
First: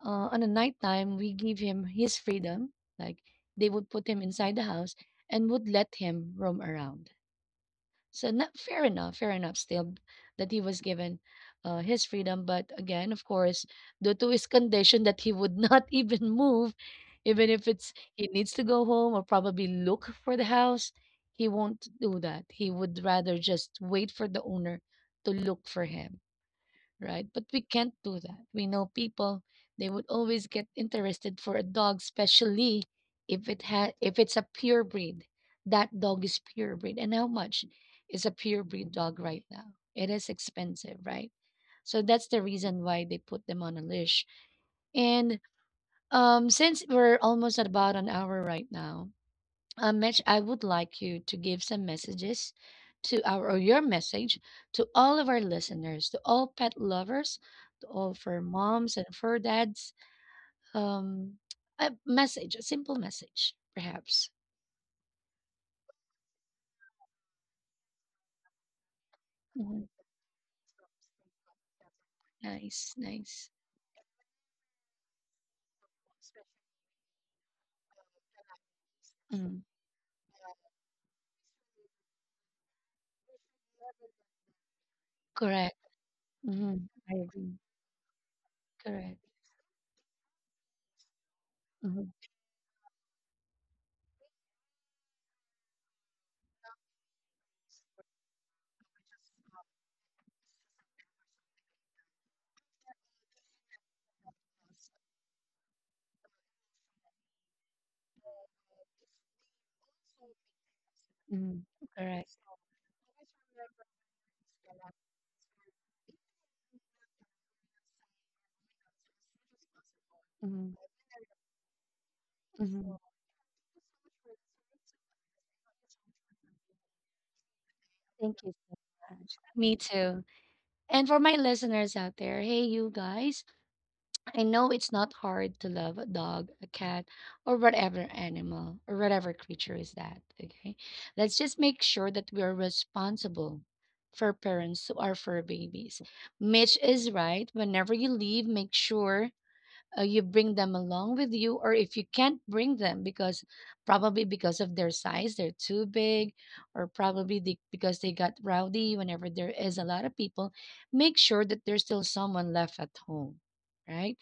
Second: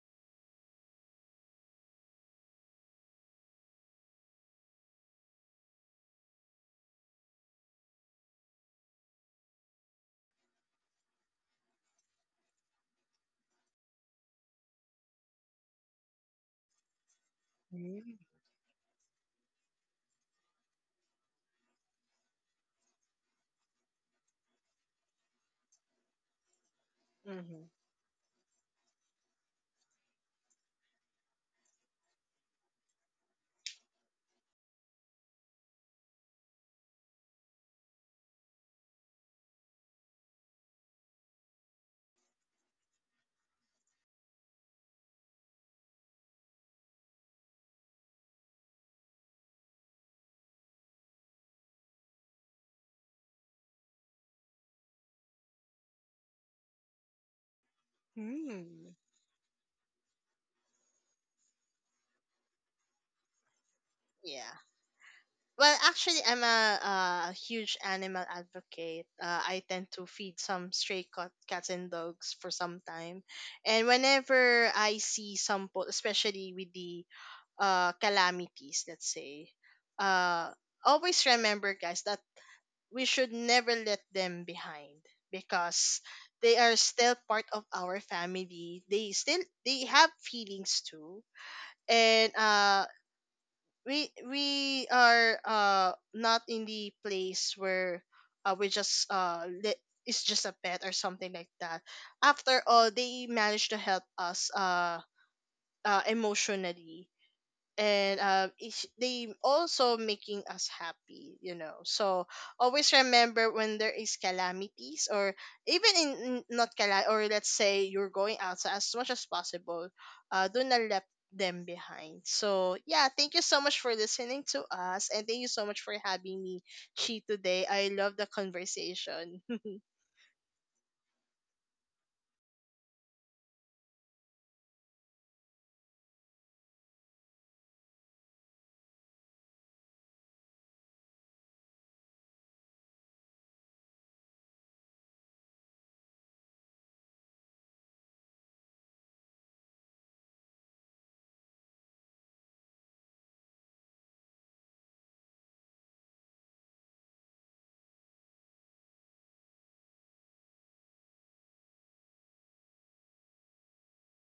A: on the night time we give him his freedom. Like they would put him inside the house and would let him roam around. So not fair enough still that he was given his freedom. But again, of course, due to his condition that he would not even move, even if it's
B: Mhm.
A: he needs to go home or probably look for the house, he won't do that. He would rather just wait for the owner to look for him, right? But we
B: Mhm.
A: can't do that. We know people, they would always get interested for a dog, especially if it's a pure breed. That dog is pure breed. And how much is a pure breed dog right now? It is expensive, right? So that's the reason why they put them on a leash. And since we're almost at about an hour right now, Mitch, I would like you to give some messages to our or your message to all of our listeners, to all pet lovers, to all fur
B: Mhm.
A: moms and fur dads. Um, a message, a simple message, perhaps.
B: Yeah. Well, actually, I'm a huge animal advocate. I
A: Mhm.
B: tend to feed some stray cat, cats and dogs for some
A: Nice,
B: time,
A: nice.
B: and whenever I see some, especially with the calamities, let's say,
A: Mhm.
B: uh, always remember, guys, that we should never let them behind,
A: Correct.
B: because they are
A: Hmm.
B: still
A: I
B: part
A: agree.
B: of our family. They
A: Correct.
B: still, they have feelings too,
A: Hmm.
B: and we are not in the place where uh, we just uh li- it's just a pet or something like that. After all, they managed to help us emotionally, and it's, they also making us happy, you know. So
A: Correct.
B: always remember when there is calamities or even in, not calam, or let's say you're going outside, as much as possible, do not
A: Mhm.
B: let them behind. So yeah, thank you so much for listening to us, and thank you so much for having me she today. I love the
A: Thank you.
B: conversation.
A: Me too. And for my listeners out there, hey, you guys, I know it's not hard to love a dog, a cat, or whatever animal or whatever creature is that. Okay. Let's just make sure that we are responsible for parents who are fur babies. Mitch is right. Whenever you leave, make sure you bring them along with you, or if you can't bring them because probably because of their size they're too big, or because they got rowdy whenever there is a lot of people, make sure that there's still someone left at home, right?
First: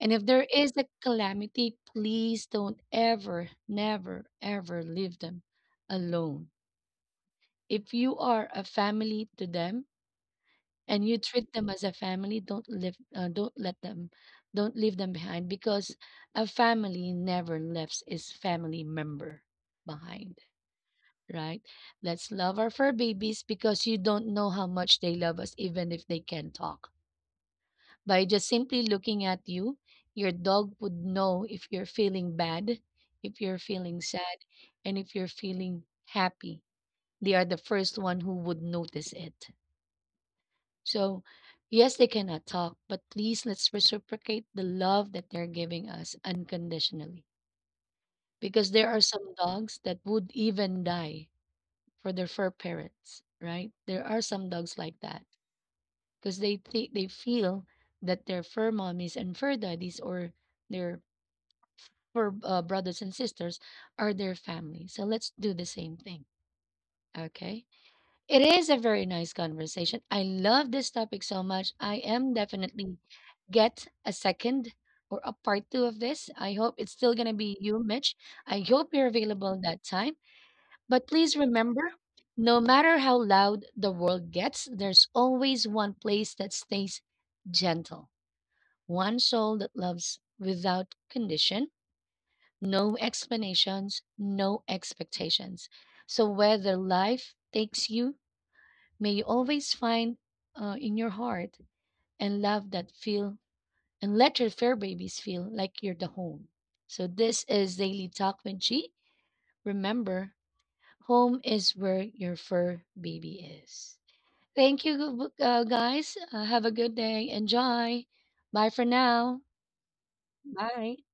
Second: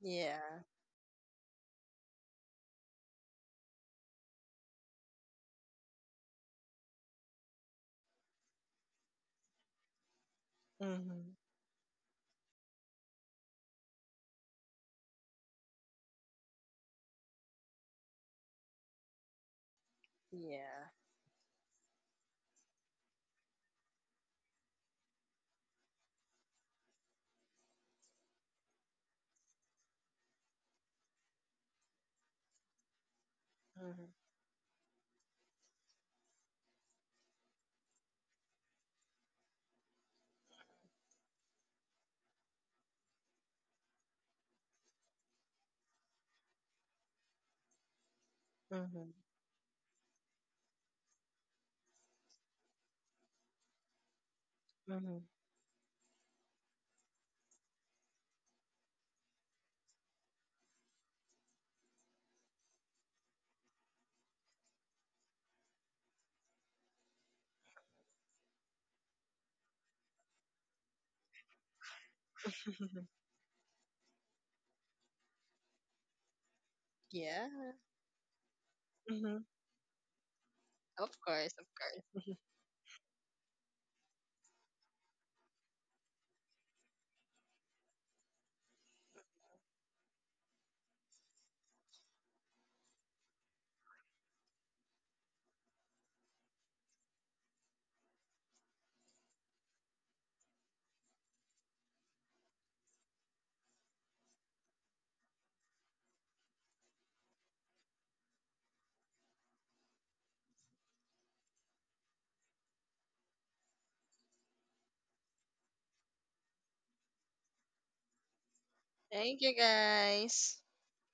A: And if there
B: Yeah.
A: is a calamity, please don't ever never ever leave them alone. If you are a family to them and you
B: Mm-hmm.
A: treat them as a family, don't let them, don't leave them behind, because a family never leaves its family member behind,
B: Yeah.
A: right? Let's love our fur babies, because you don't know how much they love us even if they can talk. By just simply looking at you, your dog would know if you're feeling bad, if you're feeling
B: Mm-hmm.
A: sad, and if you're feeling happy. They are the first one who would notice it. So, yes, they cannot talk, but please let's reciprocate the love that they're giving us unconditionally. Because there are some dogs that would even die for their fur parents, right? There are some dogs like that because they feel that their fur mommies and fur daddies, or their fur brothers and sisters, are their family. So let's do the same thing, okay? It is a very nice conversation. I love this topic so much. I am definitely get a second or a part two of this. I hope it's still going to be
B: Yeah.
A: you, Mitch. I hope you're
B: Mm-hmm.
A: available that time. But
B: Of
A: please
B: course, of
A: remember,
B: course.
A: no matter how loud the world gets, there's always one place that stays gentle, one soul that loves without condition, no explanations, no expectations. So whether life takes you, may you always find in your heart and love that feel, and let your fair babies feel like you're the home. So this is Daily Talk with G. Remember, home is where your fur baby is. Thank you, guys. Have a good day. Enjoy. Bye for now.
B: Thank you guys.
A: Bye.